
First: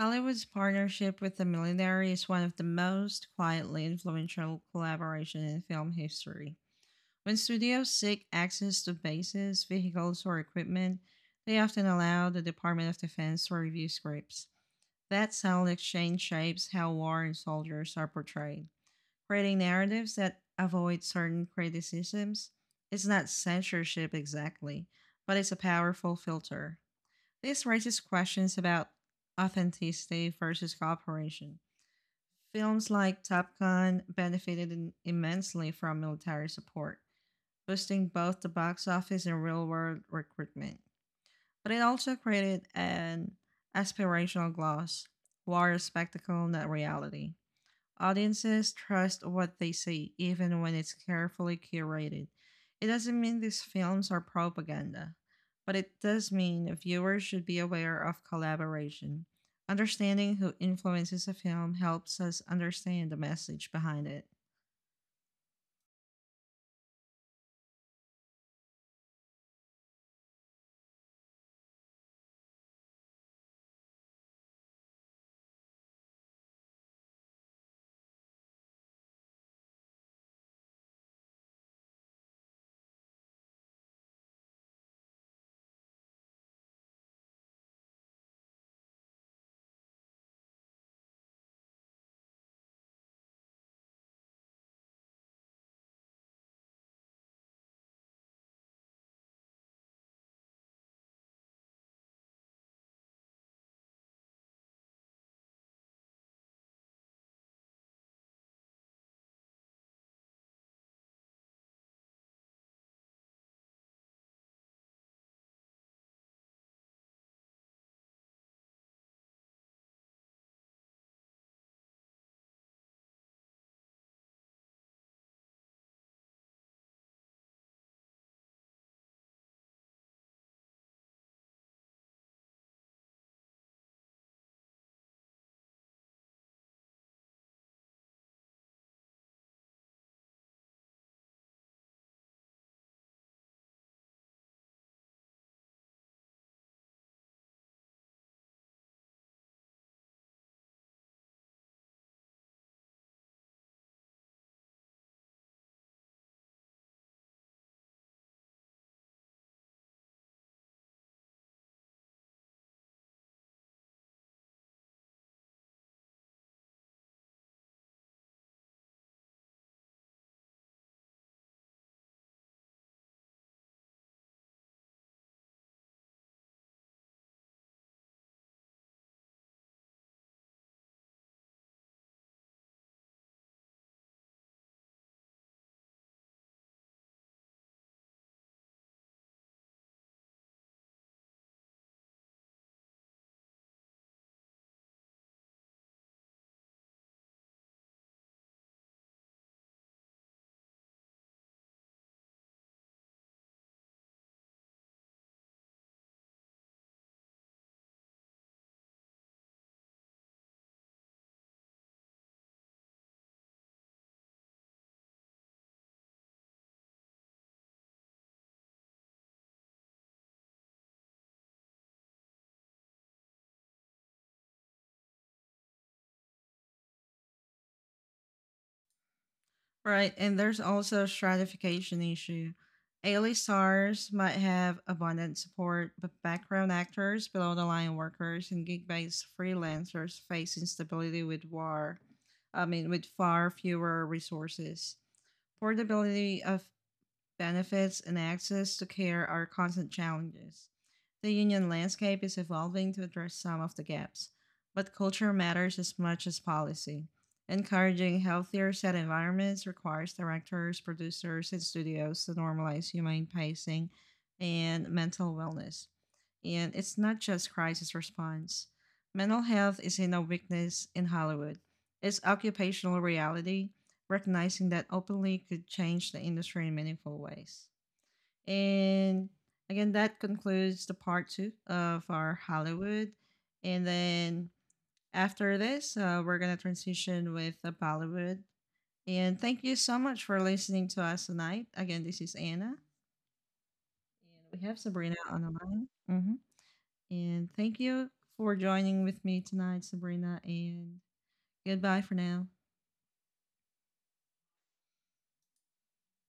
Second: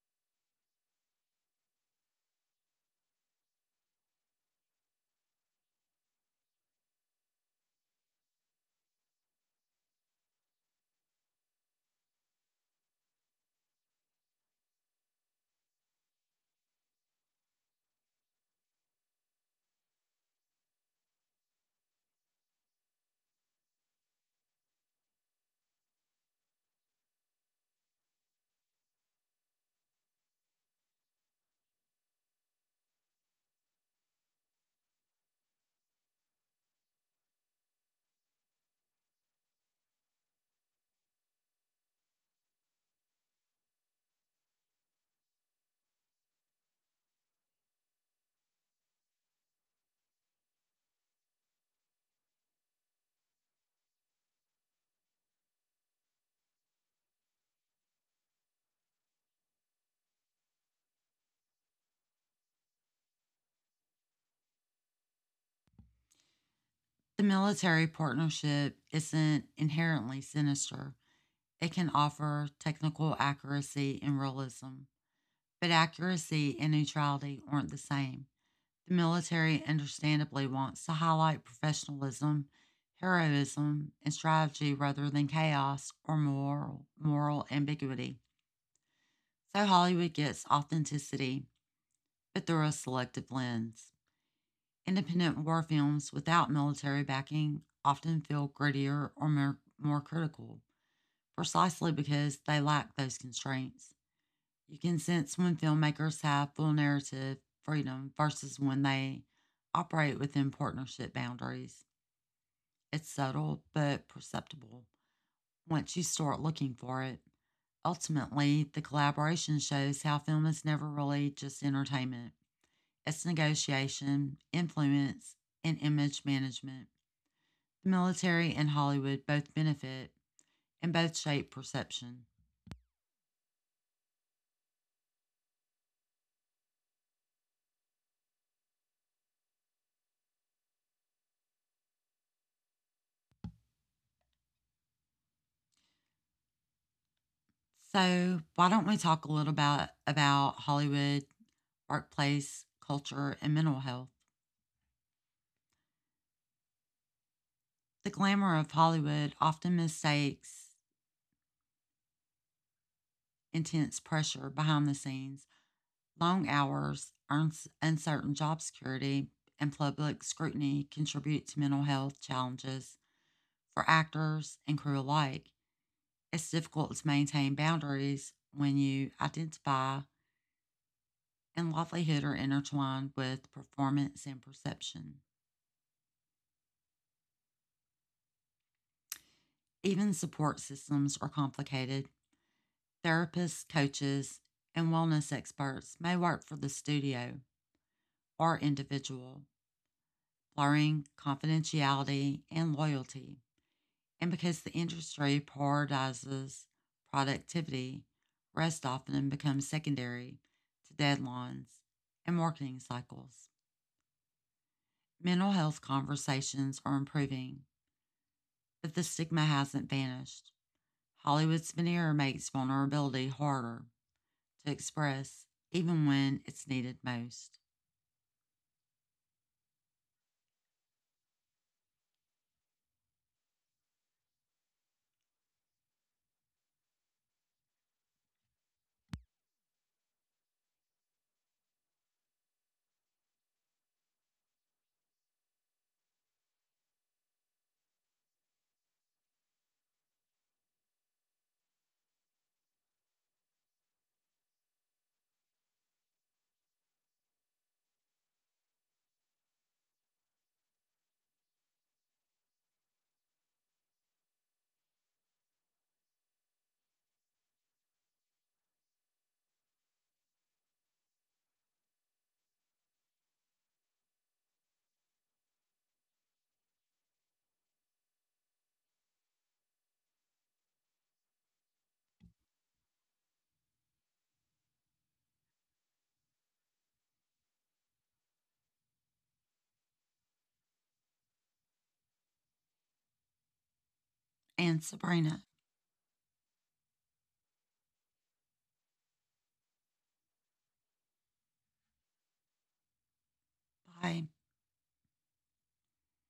Hollywood's partnership with the millenary is one of the most quietly influential collaborations in film history. When studios seek access to bases, vehicles, or equipment, they often allow the Department of Defense to review scripts. That sound exchange shapes how war and soldiers are portrayed, creating narratives that avoid certain criticisms. It's not censorship exactly, but it's a powerful filter. This raises questions about authenticity versus cooperation. Films like Top Gun benefited immensely from military support, boosting both the box office and real world recruitment. But it also created an aspirational gloss, more spectacle than reality. Audiences trust what they see, even when it's carefully curated. It doesn't mean these films are propaganda, but it does mean viewers should be aware of collaboration. Understanding who influences a film helps us understand the message behind it.
The military partnership isn't inherently sinister. It can offer technical accuracy and realism, but accuracy and neutrality aren't the same. The military understandably wants to highlight professionalism, heroism, and strategy rather than chaos or moral ambiguity. So Hollywood gets authenticity, but through a selective lens. Independent war films without military backing often feel grittier or more critical, precisely because they lack those constraints. You can sense when filmmakers have full narrative freedom versus when they operate within partnership boundaries. It's subtle but perceptible once you start looking for it. Ultimately, the collaboration shows how film is never really just entertainment. It's negotiation, influence, and image management. The military and Hollywood both benefit and both shape perception. So, why don't we talk a little about Hollywood, workplace culture, and mental health? The glamour of Hollywood often mistakes intense pressure behind the scenes, long hours, uncertain job security, and public scrutiny contribute to mental health challenges for actors and crew alike. It's difficult to maintain boundaries when you identify and livelihood are intertwined with performance and perception. Even support systems are complicated. Therapists, coaches, and wellness experts may work for the studio or individual, blurring confidentiality and loyalty. And because the industry prioritizes productivity, rest often becomes secondary to deadlines and marketing cycles. Mental health conversations are improving, but the stigma hasn't vanished. Hollywood's veneer makes vulnerability harder to express, even when it's needed most.
Right, and there's also a stratification issue. A-list stars might have abundant support, but background actors, below-the-line workers, and gig-based freelancers face instability with war. I mean, with far fewer resources. Portability of benefits, and access to care are constant challenges. The union landscape is evolving to address some of the gaps, but culture matters as much as policy. Encouraging healthier set environments requires directors, producers, and studios to normalize humane pacing and mental wellness. And it's not just crisis response. Mental health is no weakness in Hollywood. It's occupational reality, recognizing that openly could change the industry in meaningful ways. And again, that concludes the part two of our Hollywood. And then after this, we're going to transition with the Bollywood. And thank you so much for listening to us tonight. Again, this is Anna. And we have
And
Sabrina on
Sabrina,
the line. Hmm. And thank you for joining with me tonight, Sabrina. And goodbye for now.
by.